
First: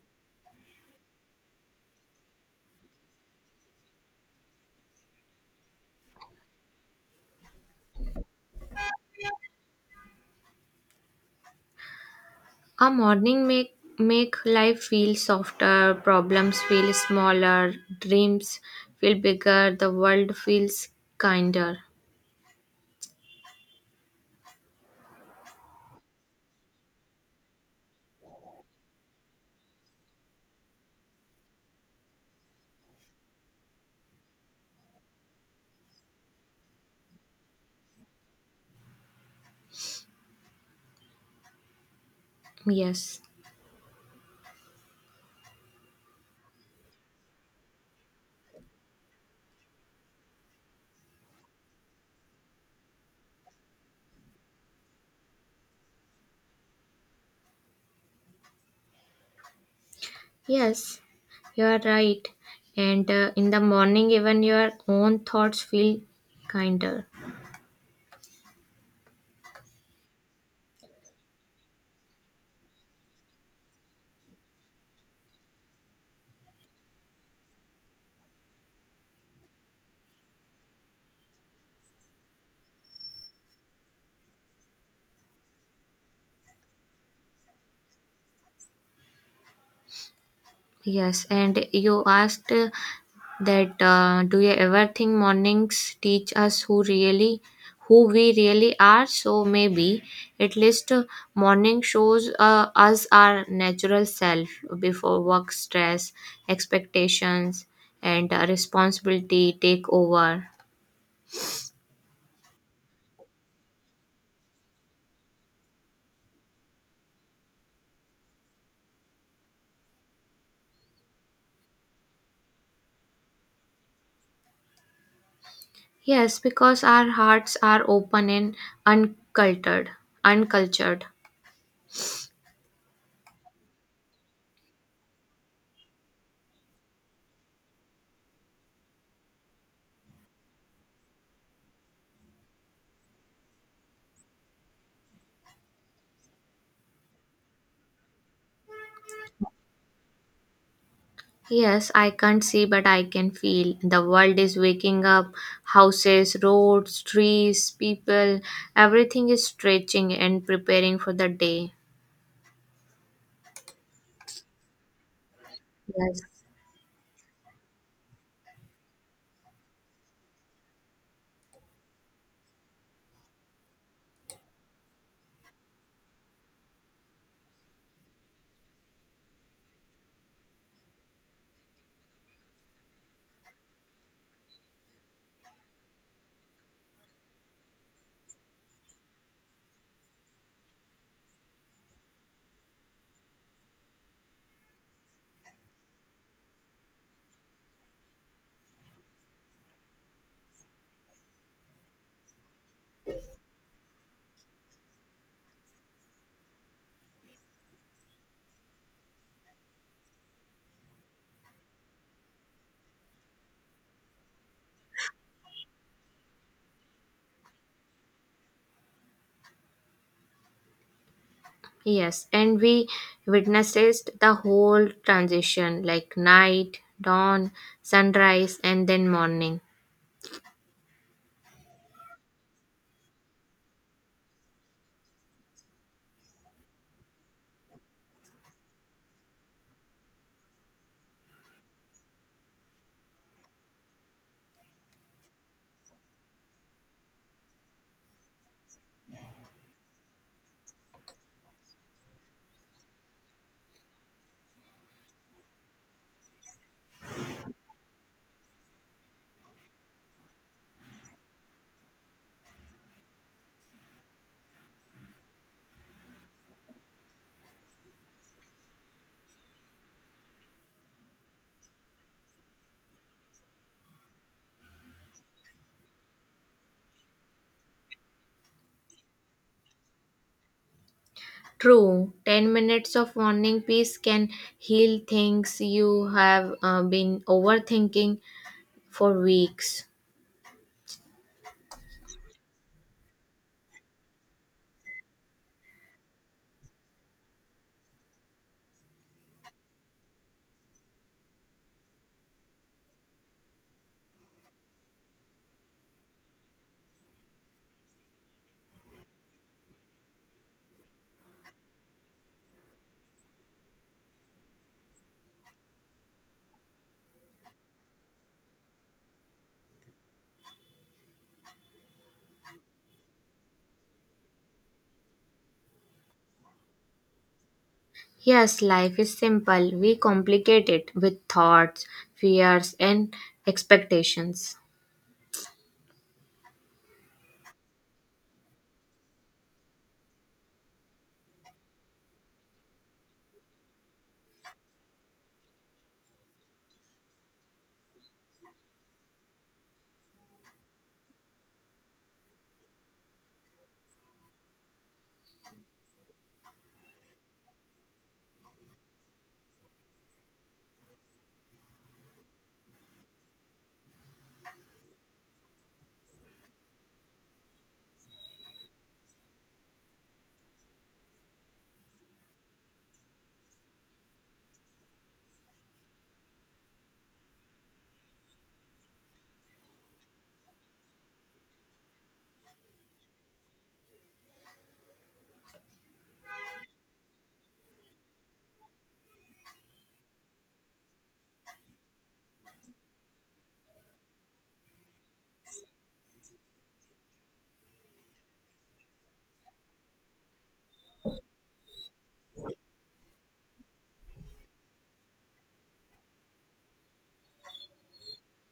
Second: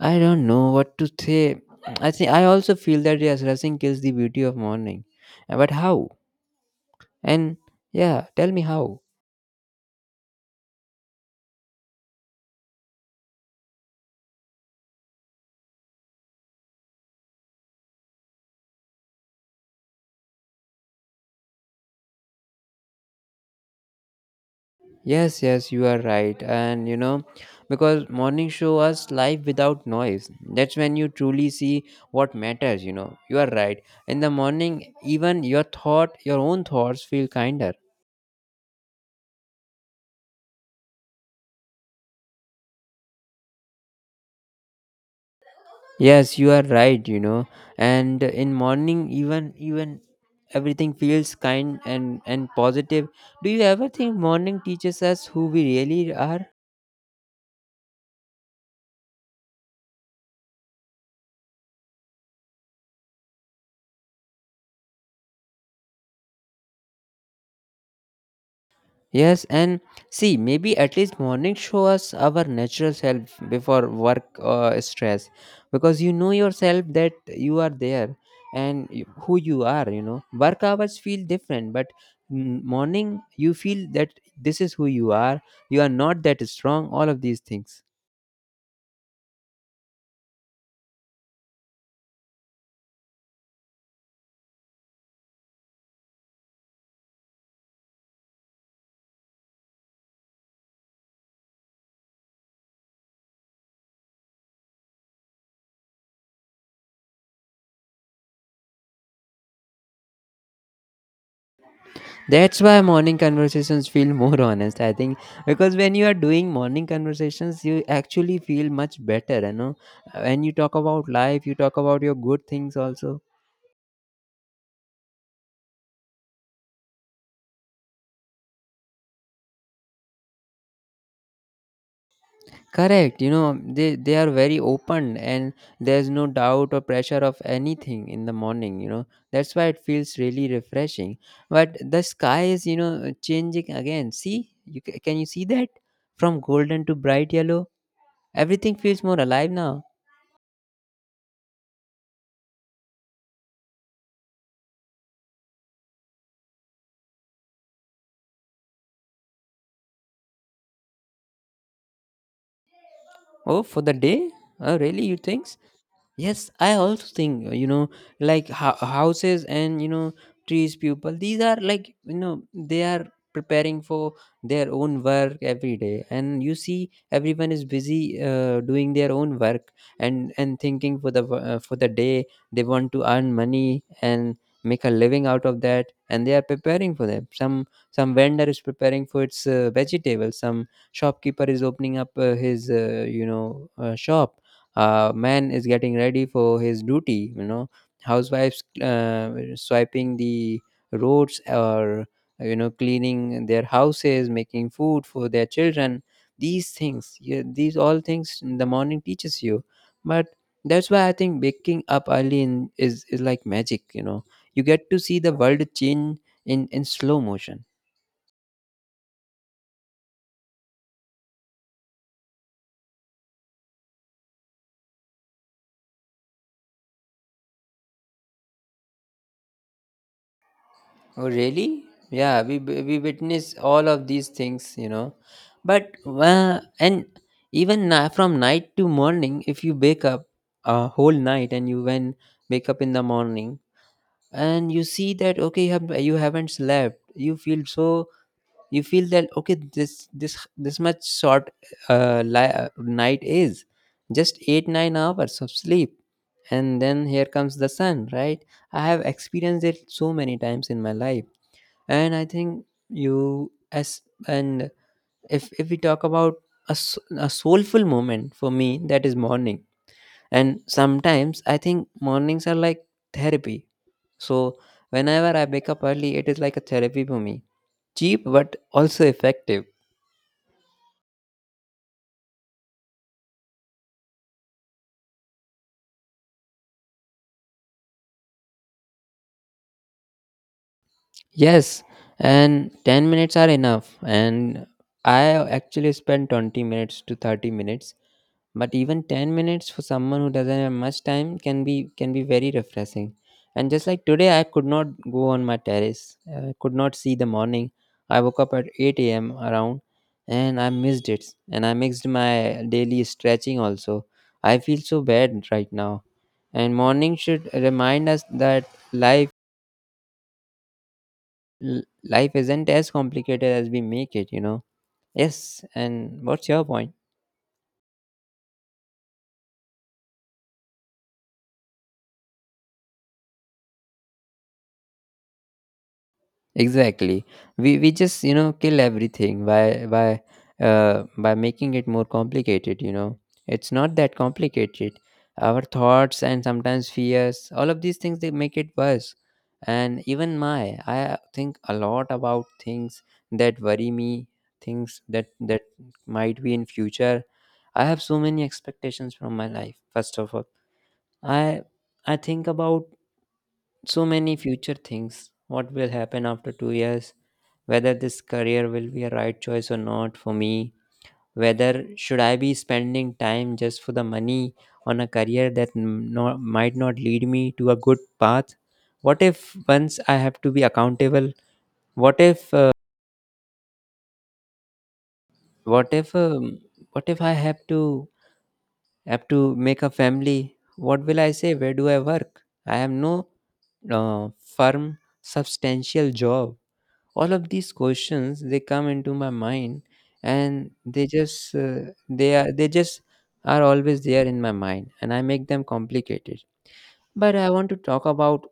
[SPEAKER 1] I don't know what to say. I think I also feel that yes, rushing kills the beauty of morning. But how? And yeah, tell me how.
[SPEAKER 2] A morning make life feel softer, problems feel smaller, dreams feel bigger, the world feels kinder.
[SPEAKER 1] Yes, yes, you are right. And, because morning show us life without noise. That's when you truly see what matters, you know. You are right. In the morning, even your own thoughts feel kinder.
[SPEAKER 2] Yes.
[SPEAKER 1] Yes, you are right, you know. And in morning even everything feels kind and positive. Do you ever think morning teaches us who we really are?
[SPEAKER 2] Yes, you are right. And in the morning, even your own thoughts feel kinder.
[SPEAKER 1] Yes, and see, maybe at least morning show us our natural self before work, stress, because you know yourself that you are there, and who you are. You know, work hours feel different, but morning you feel that this is who you are. You are not that strong. All of these things.
[SPEAKER 2] Yes, and you asked that do you ever think mornings teach us who we really are? So maybe at least morning shows us our natural self before work stress, expectations, and responsibility take over.
[SPEAKER 1] That's why morning conversations feel more honest, I think, because when you are doing morning conversations, you actually feel much better. You know, when you talk about life, you talk about your good things also.
[SPEAKER 2] Yes, because our hearts are open and uncultured. Uncultured.
[SPEAKER 1] Correct, they are very open, and there's no doubt or pressure of anything in the morning, you know. That's why it feels really refreshing. But the sky is, changing again. See? Can you see that? From golden to bright yellow, everything feels more alive now.
[SPEAKER 2] Yes, I can't see, but I can feel. The world is waking up. Houses, roads, trees, people, everything is stretching and preparing for the day.
[SPEAKER 1] Oh, for the day? Oh, really? You think so?
[SPEAKER 2] Yes.
[SPEAKER 1] Yes, I also think, like houses and trees. People, these are like, they are preparing for their own work every day, and you see everyone is busy, doing their own work and thinking for for the day. They want to earn money and make a living out of that, and they are preparing for them. Some vendor is preparing for its, vegetables. Some shopkeeper is opening up his shop. Man is getting ready for his duty. Housewives swiping the roads or cleaning their houses, making food for their children, these things. Yeah, these all things in the morning teaches you. But that's why I think waking up early is like magic. You get to see the world change in slow motion.
[SPEAKER 2] Yes, and we witnessed the whole transition like night, dawn, sunrise, and then morning.
[SPEAKER 1] Oh, really? Yeah, we witness all of these things, you know. But and even from night to morning, if you wake up a whole night and you when wake up in the morning, and you see that okay, you have, you haven't slept, you feel so, you feel that okay, this much short night is just 8 9 hours of sleep, and then here comes the sun, right? I have experienced it so many times in my life, and I think you as and if we talk about a soulful moment for me, that is morning. And sometimes I think mornings are like therapy. So whenever I wake up early, it is like a therapy for me, cheap but also effective.
[SPEAKER 2] True, 10 minutes of morning peace can heal things you have been overthinking for weeks.
[SPEAKER 1] Yes, and 10 minutes are enough, and I actually spend 20 minutes to 30 minutes. But even 10 minutes for someone who doesn't have much time can be very refreshing. And just like today, I could not go on my terrace, I could not see the morning. I woke up at 8 a.m. around, and I missed it, and I missed my daily stretching also. I feel so bad right now. And morning should remind us that life, life isn't as complicated as we make it. Yes, and what's your point?
[SPEAKER 2] Yes, life is simple. We complicate it with thoughts, fears, and expectations.
[SPEAKER 1] Exactly. We just kill everything by making it more complicated. You know, it's not that complicated. Our thoughts and sometimes fears, all of these things, they make it worse. And even my, I think a lot about things that worry me, things that might be in future. I have so many expectations from my life. First of all, I I think about so many future things. What will happen after 2 years? Whether this career will be a right choice or not for me. Whether should I be spending time just for the money on a career that might not lead me to a good path. What if once I have to be accountable? What if what if what if I have to have to make a family? What will I say, where do I work? I have no uh, firm, substantial job. All of these questions, they come into my mind, and they just they are they just are always there in my mind, and I make them complicated. But I want to talk about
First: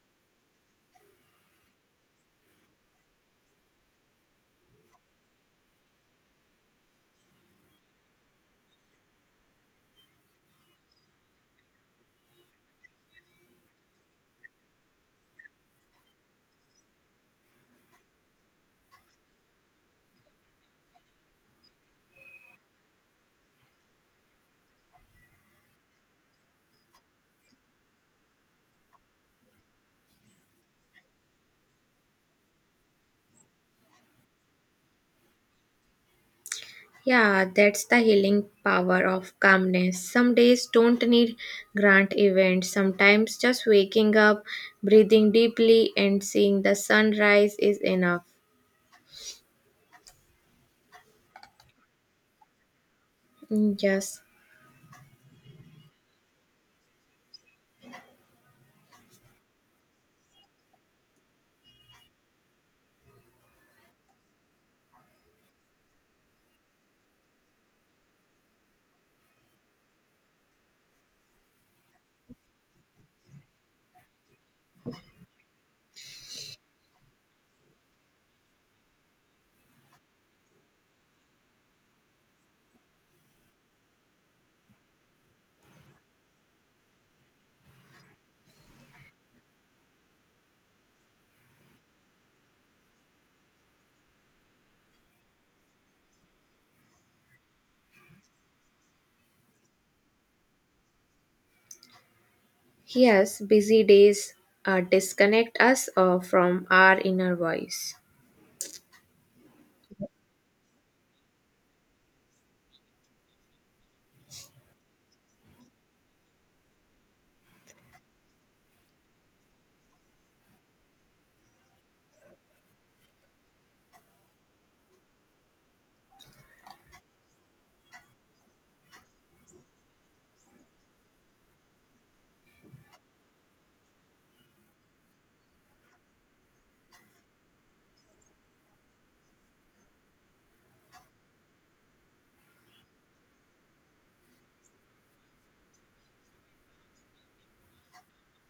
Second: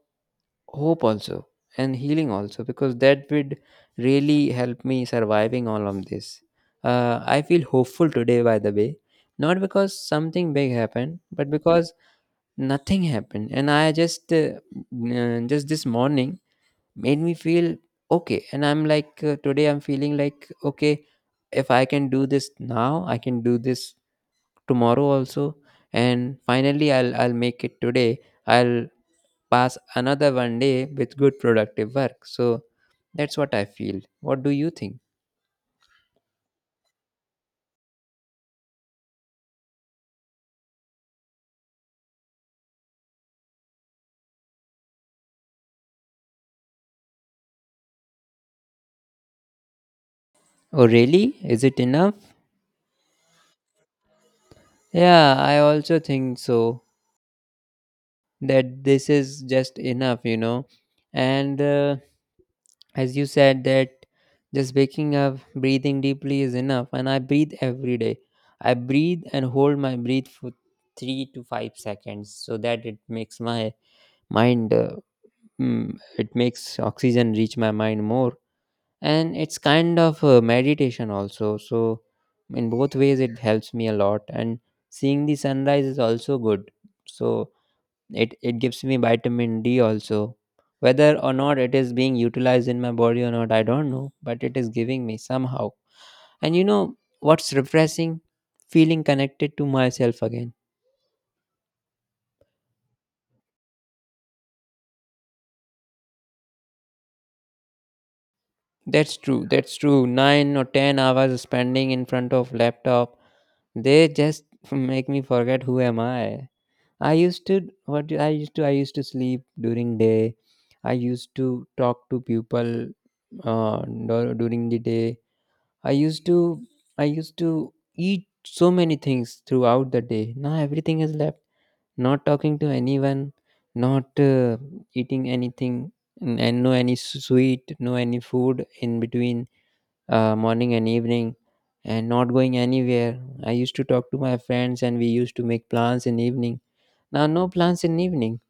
[SPEAKER 1] hope also and healing also, because that would really help me surviving all of this. I feel hopeful today, by the way, not because something big happened, but because nothing happened. And I just just this morning made me feel okay. And I'm like, today I'm feeling like okay, if I can do this now, I can do this tomorrow also. And finally, I'll make it today. I'll pass another one day with good productive work. So that's what I feel, what do you think?
[SPEAKER 2] Yeah, that's the healing power of calmness. Some days don't need grand events. Sometimes just waking up, breathing deeply, and seeing the sunrise is enough.
[SPEAKER 1] Oh really, is it enough?
[SPEAKER 2] Mm, yes.
[SPEAKER 1] Yeah, I also think so, that this is just enough, you know. And As you said that just waking up, breathing deeply is enough. And I breathe every day. I breathe and hold my breath for 3 to 5 seconds, so that it makes my mind it makes oxygen reach my mind more. And it's kind of meditation also. So in both ways it helps me a lot. And seeing the sunrise is also good. So it gives me vitamin D also. Whether or not it is being utilized in my body or not, I don't know, but it is giving me somehow. And you know what's refreshing? Feeling connected to myself again.
[SPEAKER 2] Yes, busy days disconnect us from our inner voice.
[SPEAKER 1] That's true. That's true. 9 or 10 hours spending in front of laptop, they just make me forget who am I. I used to, I used to sleep during day. I used to talk to people during the day. I used to I used to eat so many things throughout the day. Now everything is left. Not talking to anyone, not eating anything, and no any sweet, no any food in between morning and evening, and not going anywhere. I used to talk to my friends, and we used to make plans in evening. Now, no plans in evening,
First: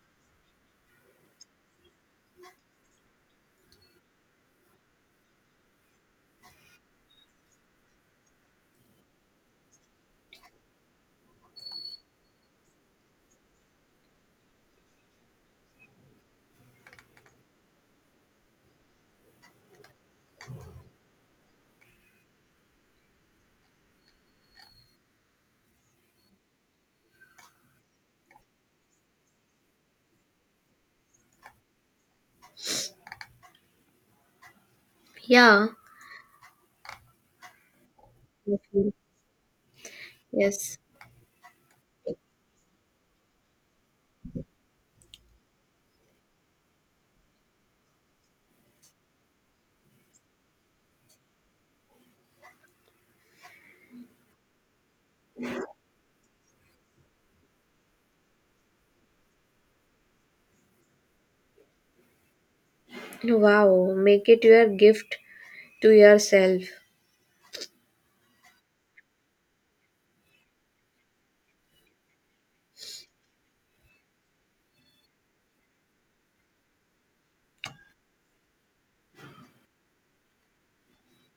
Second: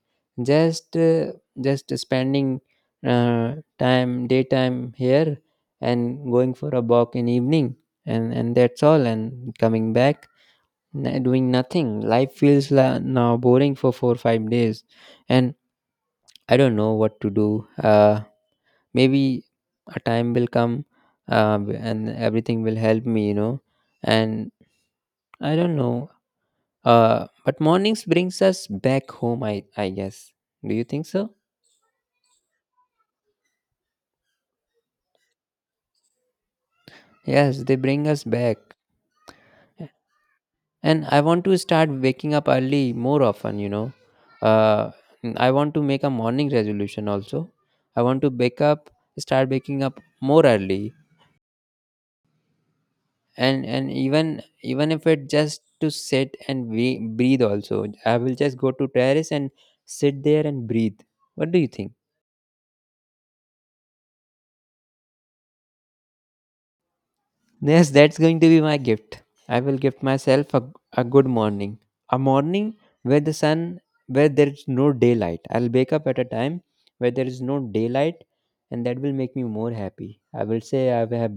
[SPEAKER 1] just uh, just spending time daytime here and going for a walk in evening, and that's all. And coming back, doing nothing. Life feels now boring for four or five days, and I don't know what to do. Maybe a time will come, and everything will help me, you know. And I don't know. But mornings brings us back home, I guess. Do you think so?
[SPEAKER 2] Yeah.
[SPEAKER 1] Yes, they bring us back.
[SPEAKER 2] Okay. Yes.
[SPEAKER 1] And I want to start waking up early more often. You know, uh, I want to make a morning resolution also. I want to wake up, start waking up more early, and even if it just to sit and we breathe also. I will just go to terrace and sit there and breathe. What do you think?
[SPEAKER 2] Wow, make it your gift to yourself.
[SPEAKER 1] Yes, that's going to be my gift. I will gift myself a good morning. A morning where the sun, where there is no daylight. I'll wake up at a time where there is no daylight, and that will make me more happy. I will say I have,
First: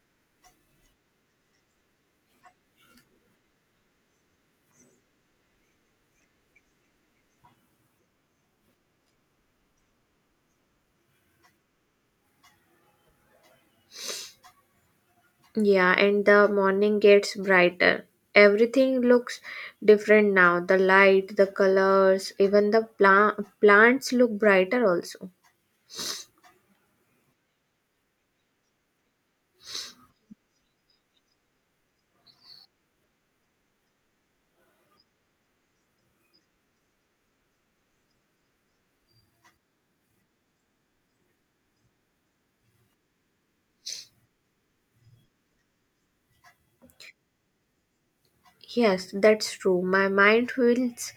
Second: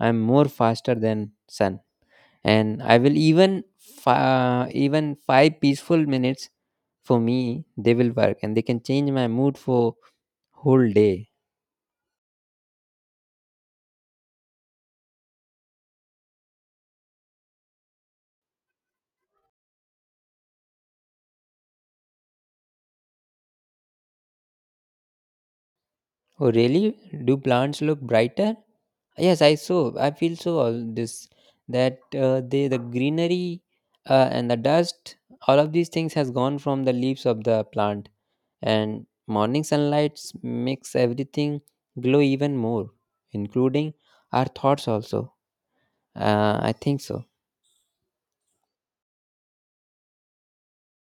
[SPEAKER 1] I'm more faster than sun, and I will even five peaceful minutes for me, they will work, and they can change my mood for whole day.
[SPEAKER 2] Yeah, and the morning gets brighter. Everything looks different now. The light, the colors, even the plants look brighter also.
[SPEAKER 1] Oh, really? Do plants look brighter? Yes, I so I feel so all this that they the greenery and the dust, all of these things has gone from the leaves of the plant, and morning sunlight makes everything glow even more, including our thoughts also. I think so.
[SPEAKER 2] Yes, that's true. My mind feels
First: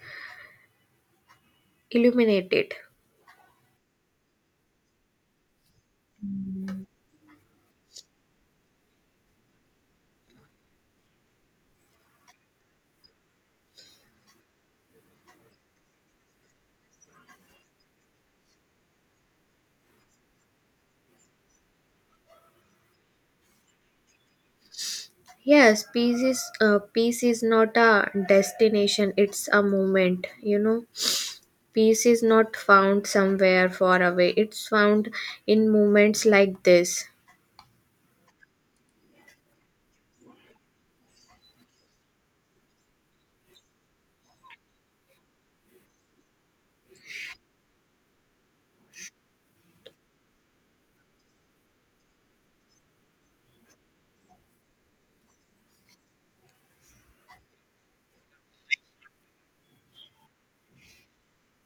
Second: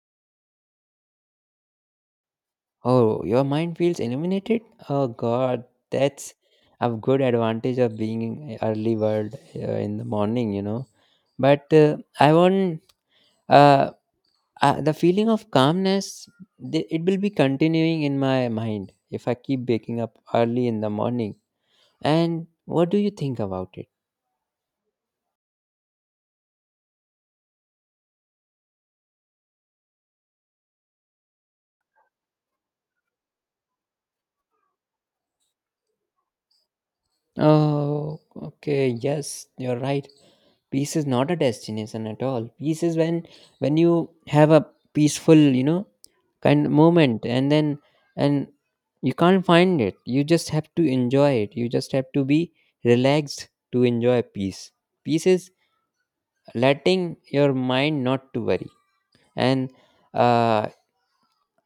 [SPEAKER 2] illuminated.
[SPEAKER 1] Oh, your mind feels illuminated? Oh God, that's a good advantage of being in early bird in the morning, you know. But I want uh, the feeling of calmness. It will be continuing in my mind if I keep waking up early in the morning. And what do you think about it?
[SPEAKER 2] Yes, peace is not a destination; it's a moment. You know, peace is not found somewhere far away. It's found in moments like this.
[SPEAKER 1] Oh, okay, yes, you're right. Peace is not a destination at all. Peace is when you have a peaceful, you know, kind of moment. And then, and you can't find it, you just have to enjoy it. You just have to be relaxed to enjoy peace. Peace is letting your mind not to worry. And uh,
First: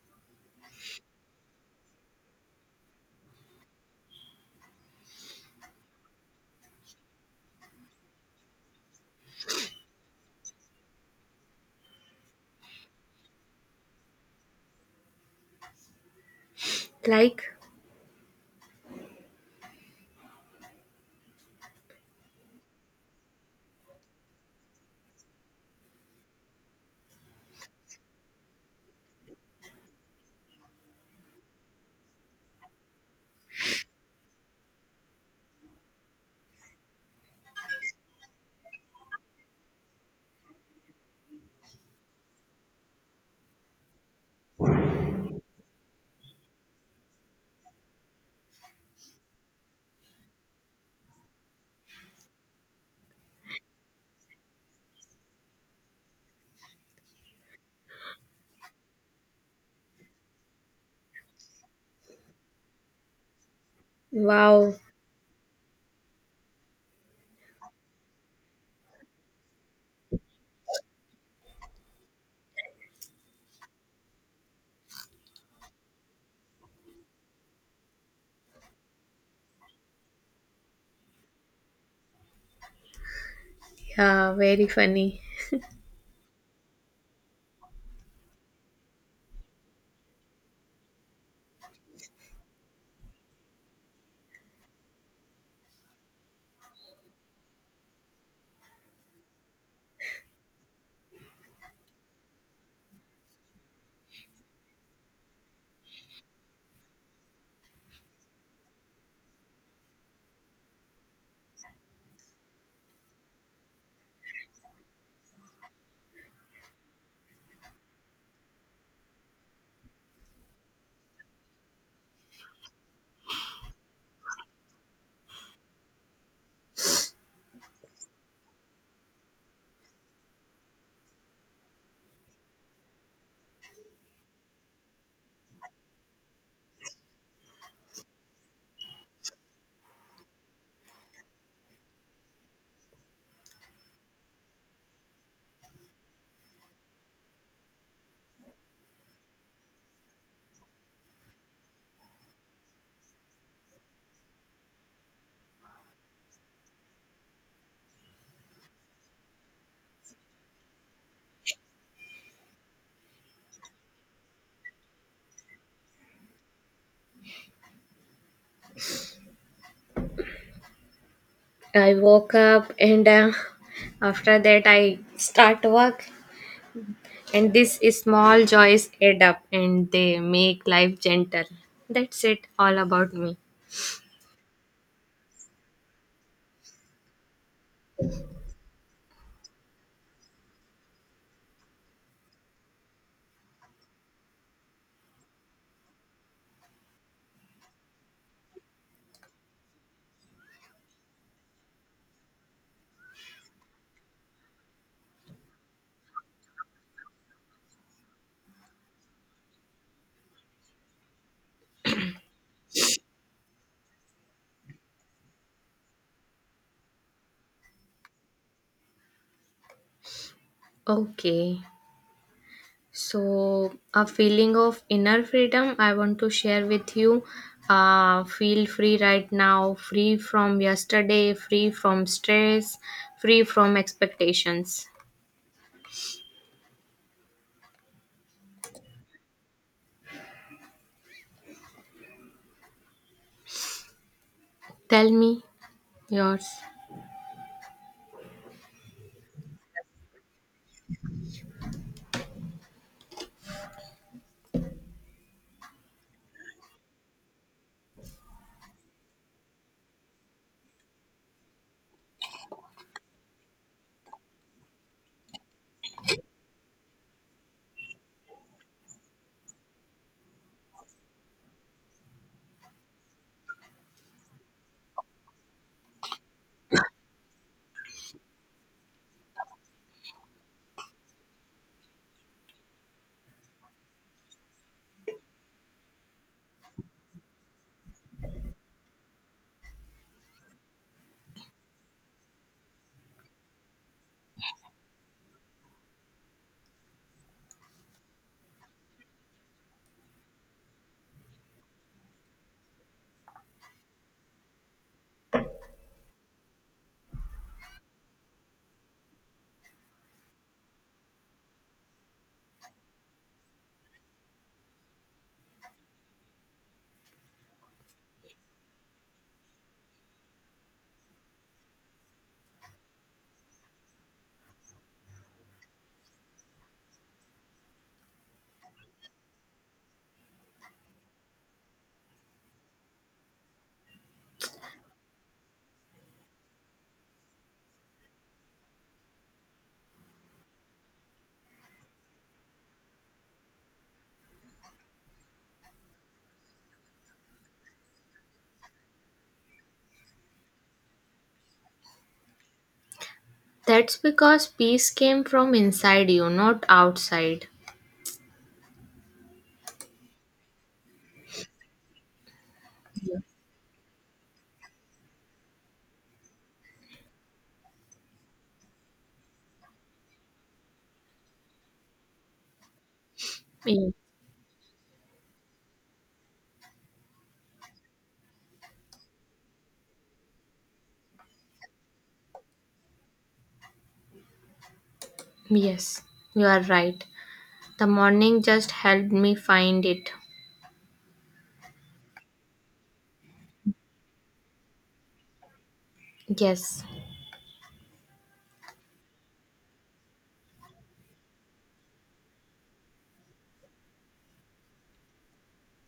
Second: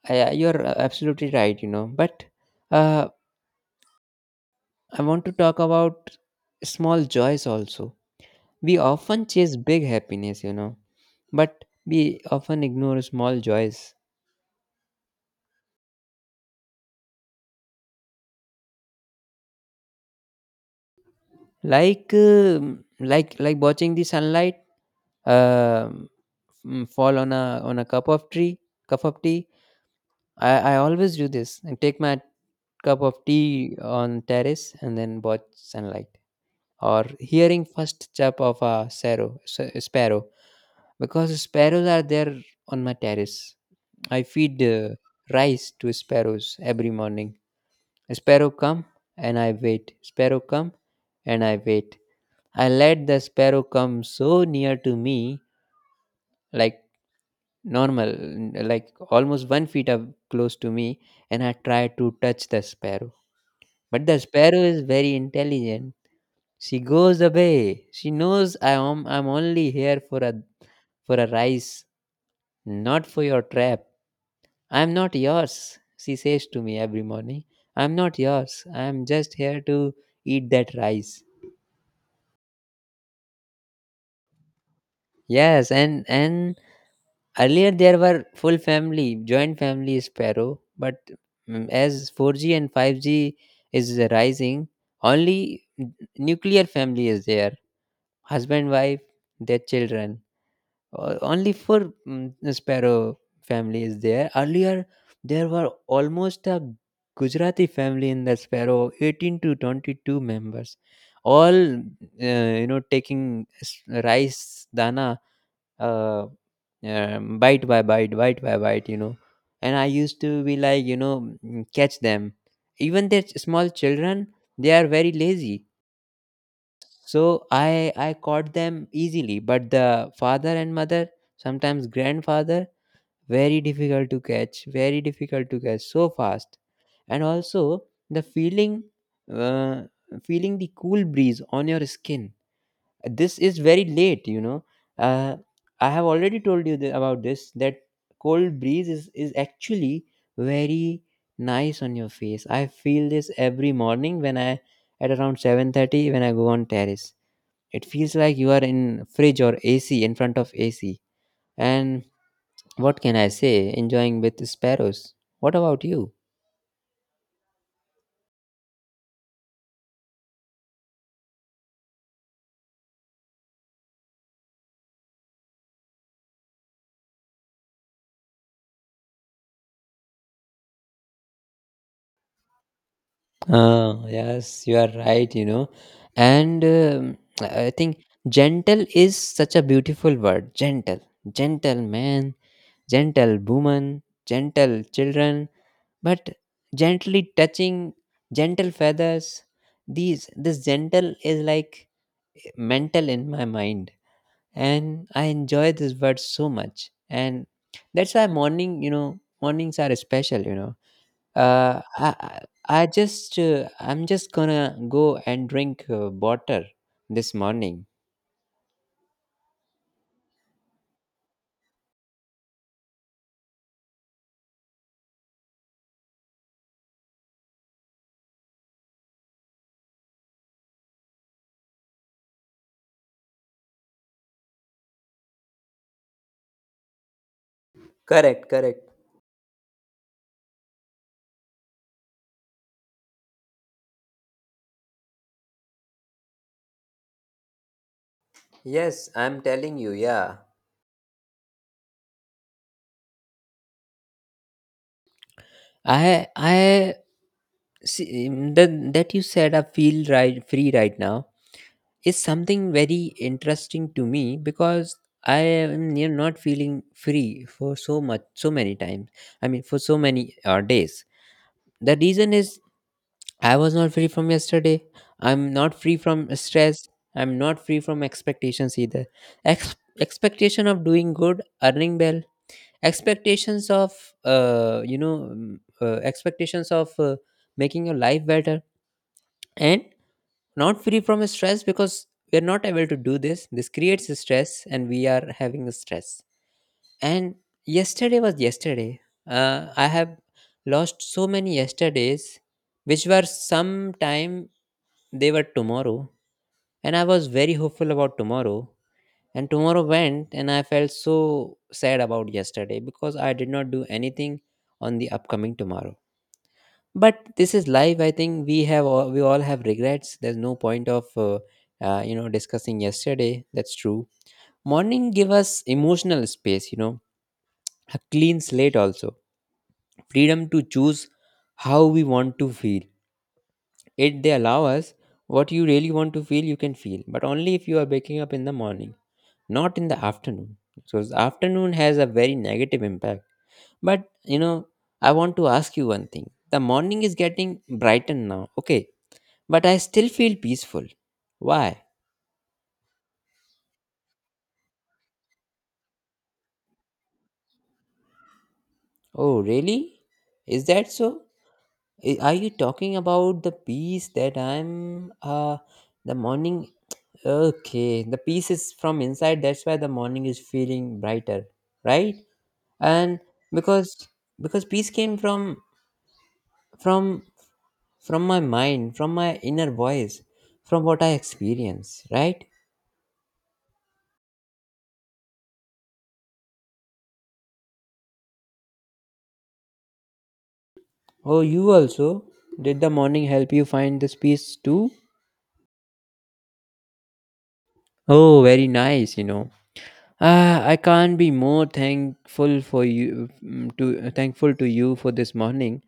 [SPEAKER 1] I, you're absolutely right, you know. But uh, I want to talk about small joys also. We often chase big happiness, you know, but we often ignore small joys,
[SPEAKER 2] Like,
[SPEAKER 1] like like watching the sunlight um, fall on a cup of tea, cup of tea. I always do this and take my cup of tea on terrace and then watch sunlight. Or hearing first chirp of a sparrow, because sparrows are there on my terrace. I feed rice to sparrows every morning. Sparrow come and I wait. Sparrow come and I wait. I let the sparrow come so near to me, like normal, like almost 1 foot up close to me, and I try to touch the sparrow. But the sparrow
[SPEAKER 2] wow,
[SPEAKER 1] is very intelligent, she goes away. She knows I'm only here for a, for a rise, not for your trap. I'm not yours, she says to me every morning. I'm not yours. I'm just here to eat that rice.
[SPEAKER 2] yeah, very funny.
[SPEAKER 1] Yes, and earlier there were full family, joint family sparrow, but as 4G and 5G is rising, only nuclear family is there. Husband, wife, their children. Only for sparrow family is there. Earlier there were almost a gujarati family in the sparrow, 18 to 22 members, all taking rice dana, uh, bite by bite, bite by bite, you know. And I used to be like, you know, catch them. Even their small children, they are very lazy, so I caught them easily. But the father and mother, sometimes grandfather, very difficult to catch, very difficult to catch so fast. And also the feeling, uh, feeling the cool breeze on your skin. This is very late, you know. Uh, I have already told you about this that cold breeze is actually very nice on your face. I feel this every morning when I at around 7:30 when I go on terrace, it feels like you are in fridge or ac, in front of ac. And what can I say, enjoying with sparrows. What about you?
[SPEAKER 2] I woke up and after that I start work, and these small joys add up and they make life gentle. That's it. All about me.
[SPEAKER 1] Ah, yes, you are right, you know. And I think gentle is such a beautiful word. Gentle, gentle man, gentle woman, gentle children, but gently touching, gentle feathers. These this gentle is like mental in my mind. And I enjoy this word so much. And that's why morning, mornings are special. You know, uh, I I I'm just gonna go and drink water this morning.
[SPEAKER 2] Okay. So, a feeling of inner freedom I want to share with you. Feel free right now, free from yesterday, free from stress, free from expectations.
[SPEAKER 1] Correct, correct.
[SPEAKER 2] Tell me yours.
[SPEAKER 1] Yes, I'm telling you, yeah. I see that you said "I feel right free right now" is something very interesting to me because I am, you know, not feeling free for so much, so many times. I mean, for so many days. The reason is I was not free from yesterday. I'm not free from stress. I'm not free from expectations either. Expectation of doing good, earning well, expectations of expectations of making your life better, and not free from stress because we're not able to do this. This creates stress and we are having stress. And yesterday was yesterday. I have lost so many yesterdays which were sometime, they were tomorrow, and I was very hopeful about tomorrow. And tomorrow went and I felt so sad about yesterday because I did not do anything on the upcoming tomorrow. But this is life. I think we all have regrets. There's no point of discussing yesterday. That's true. Morning give us emotional space, you know, a clean slate also, freedom to choose how we want to feel. It They allow us what you really want to feel, you can feel, but only if you are waking up in the morning, not in the afternoon. So the afternoon has a very negative impact. But you know, I want to ask you one thing, the morning is getting brightened now, okay? But I still feel peaceful. Why?
[SPEAKER 2] That's because peace came from inside you, not outside.
[SPEAKER 1] Oh, really? Is that so? Are you talking about the peace that I'm the morning? Okay, the peace is from inside, that's why the morning is feeling brighter, right? And
[SPEAKER 2] Ye-
[SPEAKER 1] because peace came from from my mind, from my inner voice, from what I experience, right?
[SPEAKER 2] Yes, you are right. The morning just helped me find it.
[SPEAKER 1] Oh, you also? Did the morning help you find this peace too?
[SPEAKER 2] Yes.
[SPEAKER 1] Oh, very nice, you know. Ah, I can't be more thankful for you, to thankful to you for this morning.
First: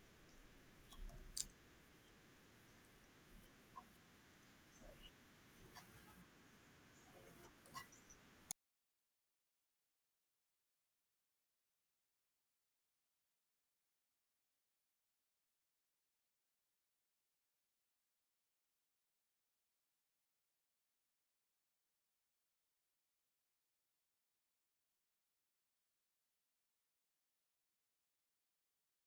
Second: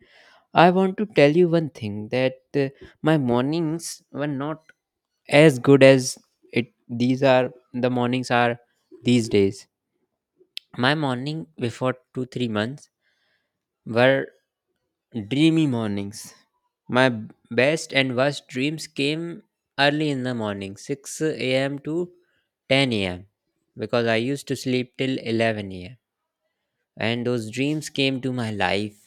[SPEAKER 1] I want to tell you one thing that my mornings were not as good as it these are the mornings are these days. My morning before 2 3 months were dreamy mornings. My best and worst dreams came early in the morning, 6 a.m. to 10 a.m., because I used to sleep till 11 a.m. And those dreams came to my life,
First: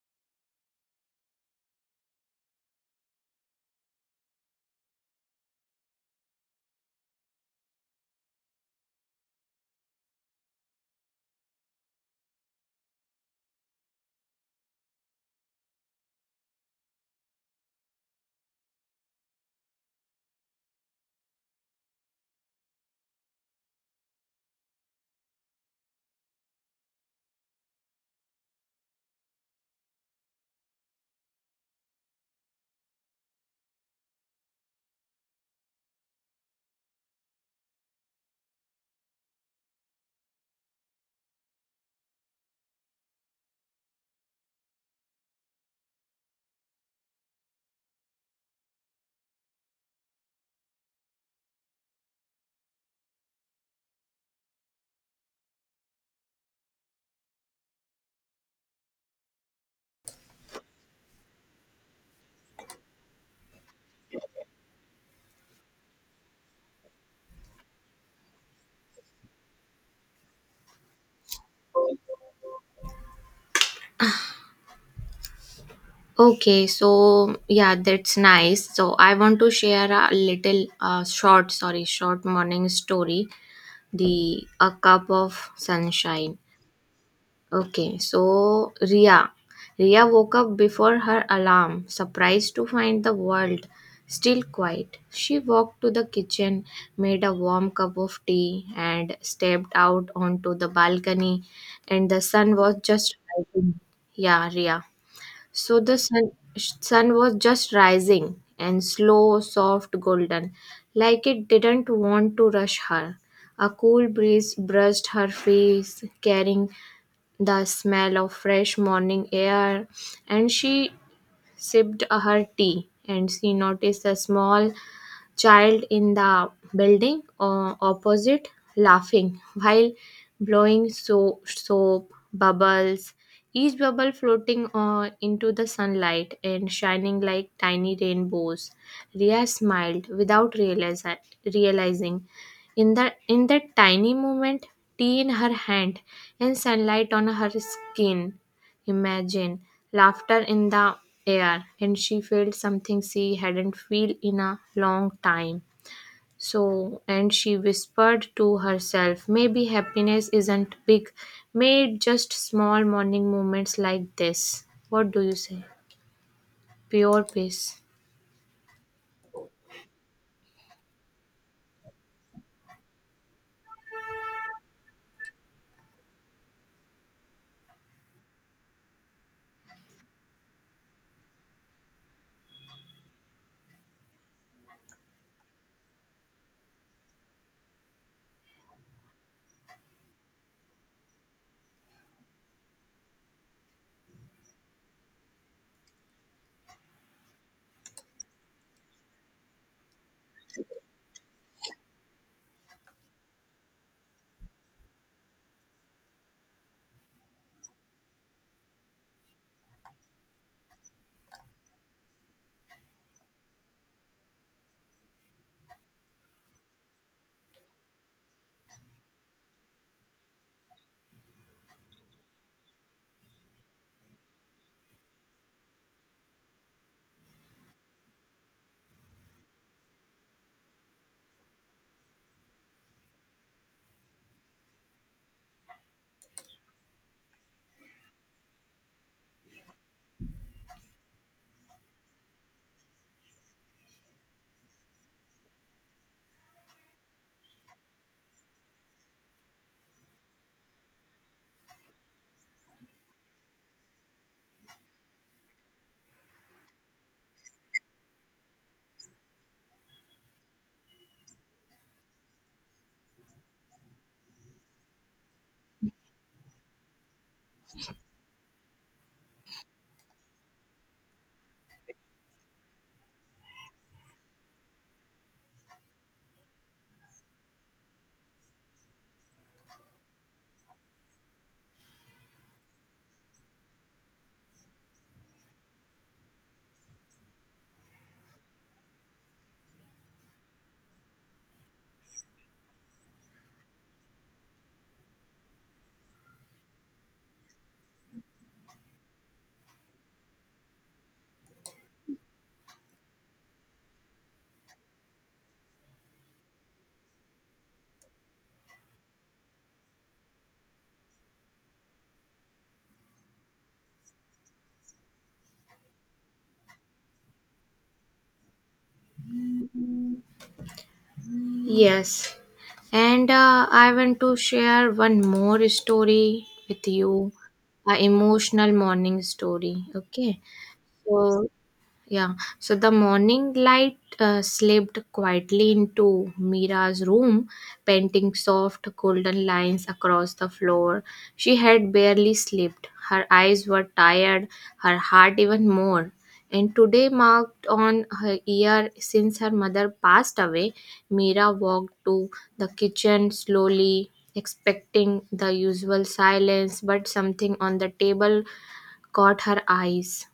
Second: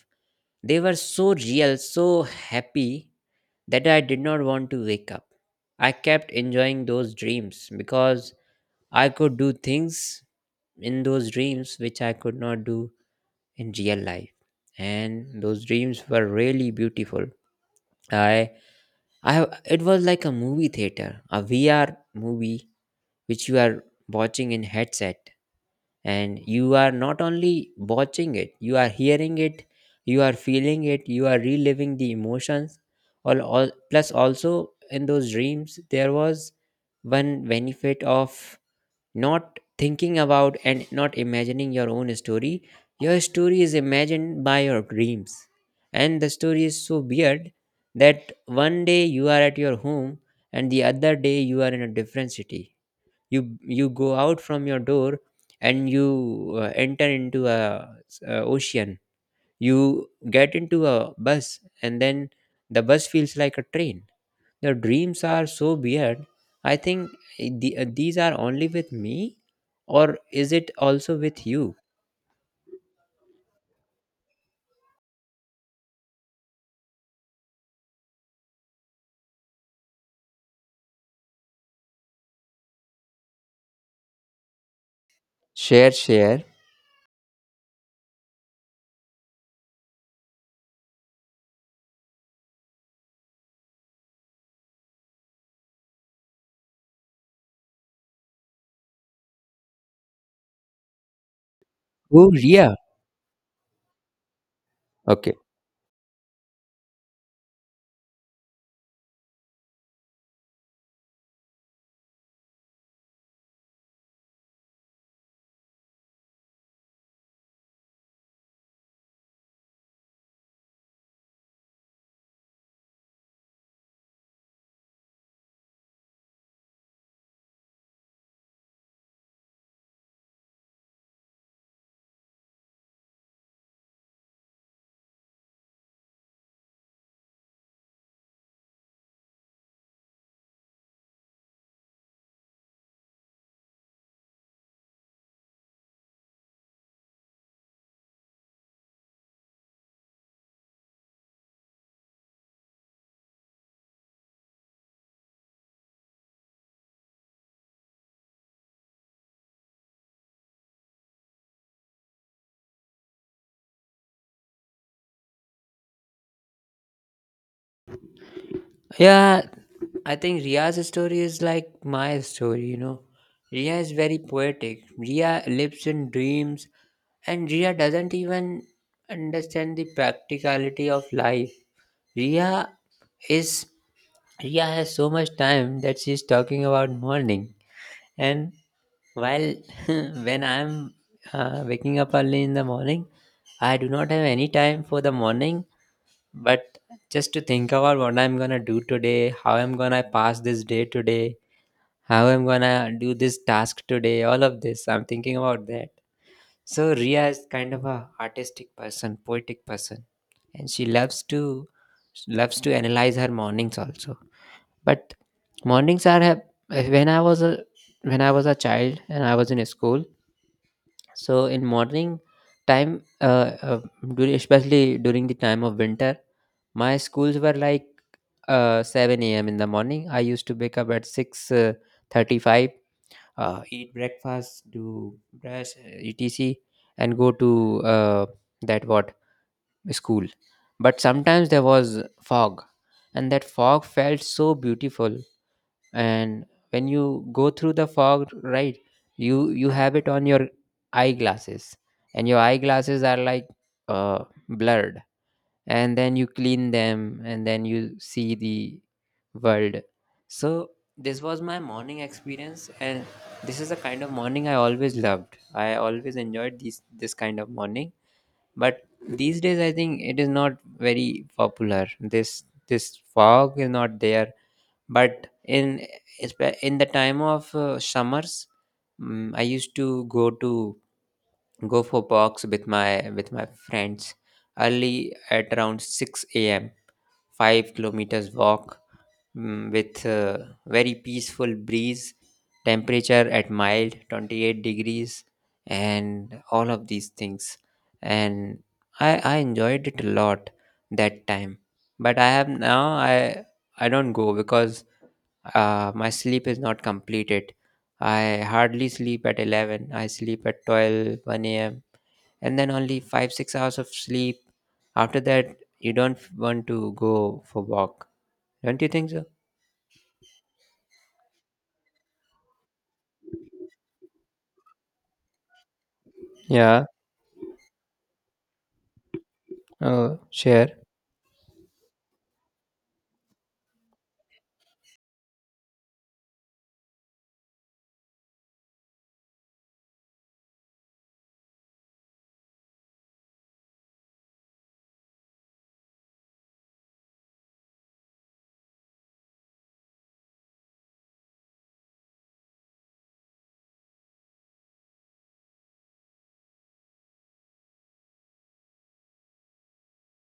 [SPEAKER 1] they were so real, so happy that I did not want to wake up. I kept enjoying those dreams because I could do things in those dreams which I could not do in real life. And those dreams were really beautiful. I, it was like a movie theater, a VR movie which you are watching in headset, and you are not only watching it, you are hearing it, you are feeling it, you are reliving the emotions. All plus also, in those dreams there was one benefit of not thinking about and not imagining your own story. Your story is imagined by your dreams, and the story is so weird that one day you are at your home and the other day you are in a different city. You go out from your door and you enter into a ocean. You get into a bus and then the bus feels like a train. Your dreams are so weird, I think. These are only with me, or is it also with you?
[SPEAKER 2] Okay, so yeah, that's nice. So I want to share a little short morning story, the A Cup of
[SPEAKER 1] Share,
[SPEAKER 2] Sunshine.
[SPEAKER 1] share.
[SPEAKER 2] Okay, so Ria. Ria woke up before her alarm, surprised to find the world still quiet. She walked to the kitchen, made a warm cup of tea, and stepped out onto the balcony, and the
[SPEAKER 1] Oh
[SPEAKER 2] sun was
[SPEAKER 1] yeah.
[SPEAKER 2] just rising. Yeah, Ria.
[SPEAKER 1] Okay.
[SPEAKER 2] So the sun was just rising, and slow, soft, golden, like it didn't want to rush her. A cool breeze brushed her face, carrying the smell of fresh morning air, and she sipped her tea and she noticed a small child in the building opposite, laughing while blowing soap bubbles, each bubble floating into the sunlight and shining like tiny rainbows. Ria smiled without realizing, in that tiny moment, tea in her hand and sunlight on her skin. Imagine laughter in the air, and she felt something she hadn't felt in a long time. So, and she whispered to herself, maybe happiness isn't big, made just small morning moments like this. What do you say? Pure peace.
[SPEAKER 1] Yeah, I think Ria's story is like my story, you know. Ria is very poetic. Ria lives in dreams, and Ria doesn't even understand the practicality of life. Ria is Ria has so much time that she's talking about morning. And while when I'm waking up early in the morning, I do not have any time for the morning, but just to think about what I'm gonna do today, how I'm gonna pass this day today, how I'm gonna do this task today, all of this. I'm thinking about that. So Ria is kind of a artistic person, poetic person, and she loves to analyze her mornings also. But mornings are have- when I was a child and I was in school. So in morning time, especially during the time of winter, my schools were like 7 a.m. in the morning. I used to wake up at 6:35, eat breakfast, do brush, etc., and go to that what school. But sometimes there was fog, and that fog felt so beautiful. And when you go through the fog, right, you have it on your eyeglasses, and your eyeglasses are like blurred, and then you clean them and then you see the world. So this was my morning experience, and this is the kind of morning I always loved. I always enjoyed these this kind of morning. But these days I think it is not very popular, this fog is not there. But in in the time of summers, I used to go for walks with my friends early at around 6 a.m, 5 kilometers walk, with a very peaceful breeze, temperature at mild 28 degrees, and all of these things. And I enjoyed it a lot that time. But I have now, I don't go because my sleep is not completed. I hardly sleep at 11, I sleep at twelve one a.m., and then only 5 6 hours of sleep. After that you don't want to go for walk. Don't you think so?
[SPEAKER 2] Yes. And I want to share one more story
[SPEAKER 1] Yeah.
[SPEAKER 2] with you, a emotional morning story.
[SPEAKER 1] Oh,
[SPEAKER 2] Okay.
[SPEAKER 1] share.
[SPEAKER 2] So, yeah, so the morning light slipped quietly into Mira's room, painting soft golden lines across the floor. She had barely slept. Her eyes were tired, her heart even more. And today marked on her year since her mother passed away. Mira walked to the kitchen slowly, expecting the usual silence, but something on the table caught her eyes.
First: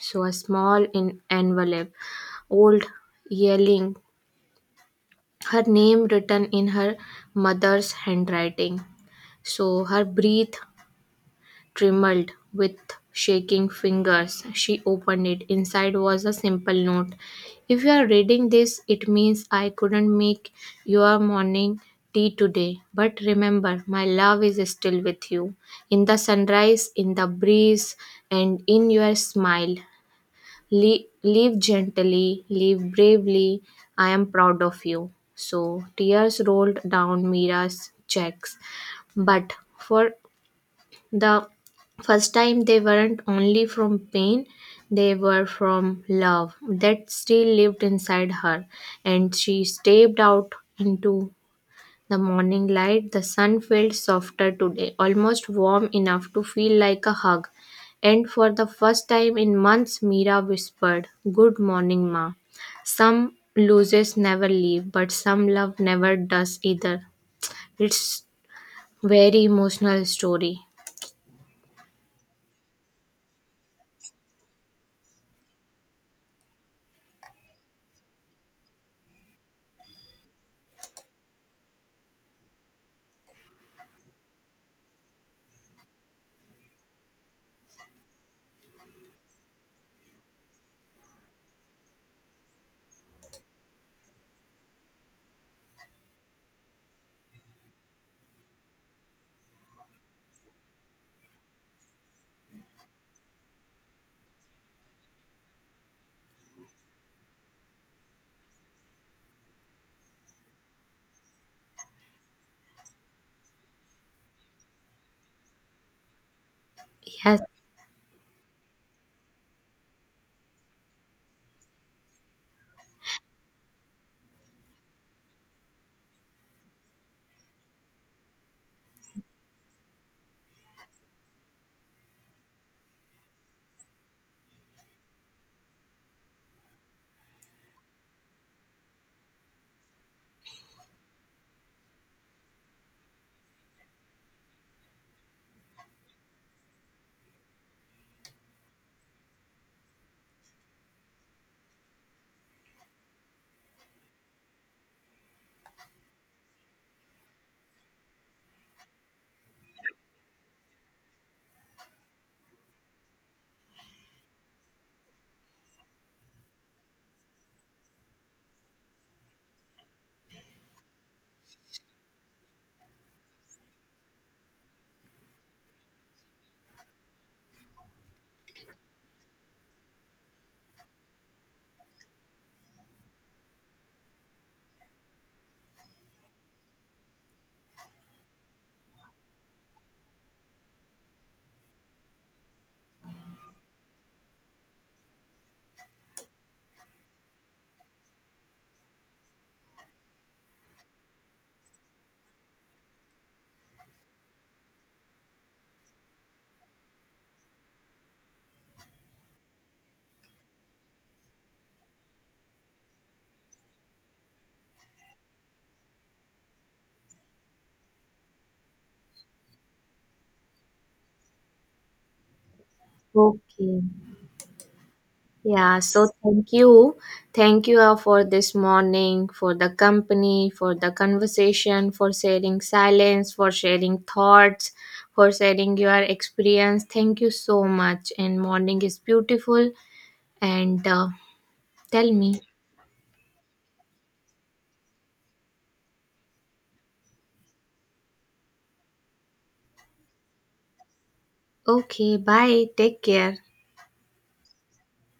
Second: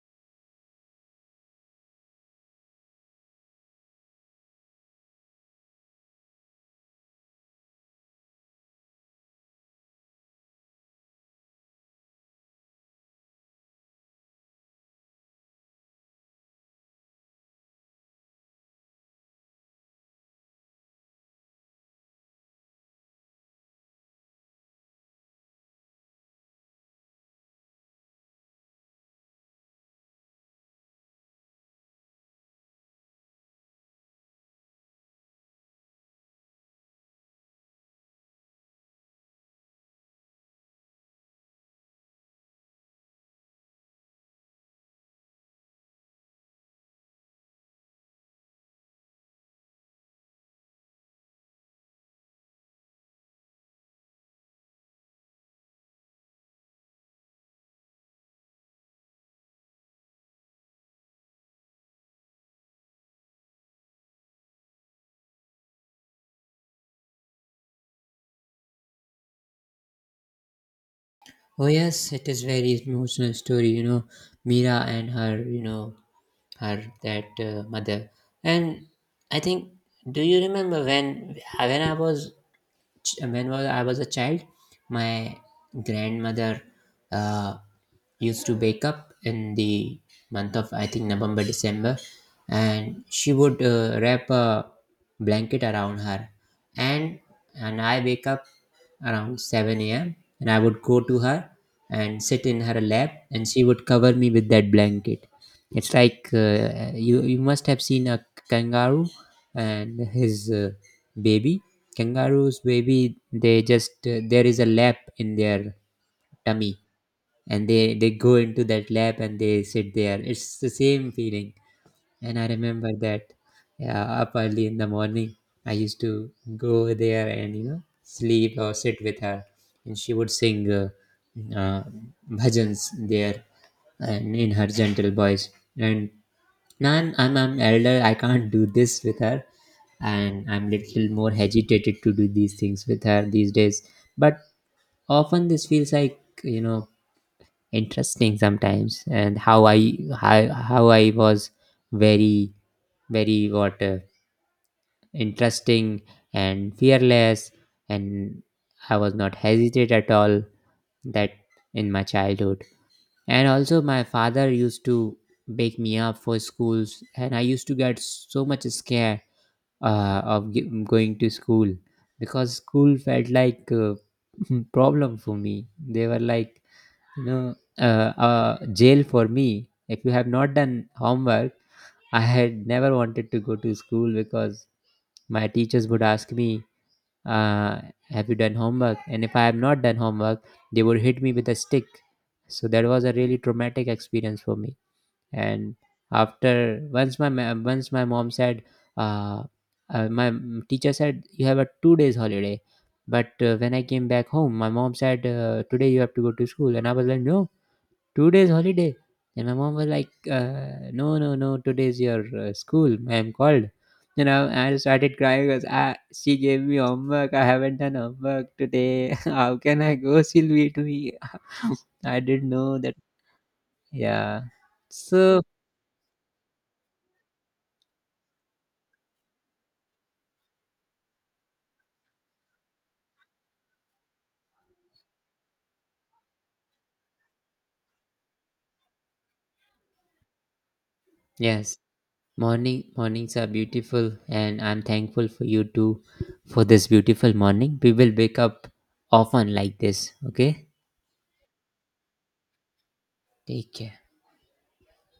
[SPEAKER 2] So a small in envelope, old, yelling, her name written in her mother's handwriting. So her breath trembled. With shaking fingers, she opened it. Inside was a simple note. If you are reading this, it means I couldn't make your morning tea today. But remember, my love is still with you. In the sunrise, in the breeze, and in your smile. Live gently, leave bravely. I am proud of you. So tears rolled down Mira's cheeks, but for the first time, they weren't only from pain, they were from love that still lived inside her, and she stepped out into the morning light. The sun felt softer today, almost warm enough to feel like a hug. And for the first time in months, Mira whispered, Good morning, Ma. Some losses never leave, but some love never does either. It's very emotional story.
[SPEAKER 1] Oh yes, it is very emotional story, you know, Mira and her, her that mother. And I think, do you remember when I was ch- when was I was a child, my grandmother uh, used to wake up in the month of, I think, November December, and she would wrap a blanket around her, and and I wake up around 7 a.m., and I would go to her and sit in her lap, and she would cover me with that blanket. It's like you must have seen a kangaroo and his baby. Kangaroos baby, they just there is a lap in their tummy,
[SPEAKER 2] Yes,
[SPEAKER 1] and they go into that lap and they sit there. It's the same feeling, and I remember that. Yeah, up early in the morning, I used to go there and you know sleep or sit with her, and she would sing uh, bhajans there and in her gentle voice. And now I'm elder, I can't do this with her, and I'm little more hesitated to do these things with her these days. But often this feels like, you know, interesting sometimes. And how I was very very what interesting and fearless, and I was not hesitate at all that in my childhood. And also my father used to wake me up for schools, and I used to get so much scared of going to school because school felt like a problem for me. They were like, you know, jail for me. If you have not done homework, I had never wanted to go to school because my teachers would ask me, uh, "Have you done homework?" And if I have not done homework, they would hit me with a stick. So that was a really traumatic experience for me. And after, once my mom said, uh, my teacher said, "You have a 2 days holiday." But when I came back home, my mom said, "Today you have to go to school," and I was like, "No, 2 days holiday," and my mom was like, "No no no, today's your school, I'm called." You know, I started crying because, ah, she gave me homework, I haven't done homework today. How can I go, she'll beat me. I didn't know that.
[SPEAKER 2] okay.
[SPEAKER 1] Yeah, so.
[SPEAKER 2] Yeah, so thank you. Thank you for this morning, for the company, for the conversation, for sharing silence, for sharing thoughts, for sharing your experience. Thank you so much. And morning is beautiful. And
[SPEAKER 1] Yes,
[SPEAKER 2] tell me.
[SPEAKER 1] mornings are beautiful, and I'm thankful for you too, for this beautiful morning. We will wake up often like this, okay?
[SPEAKER 2] Okay, bye. Take care.
[SPEAKER 1] Take care.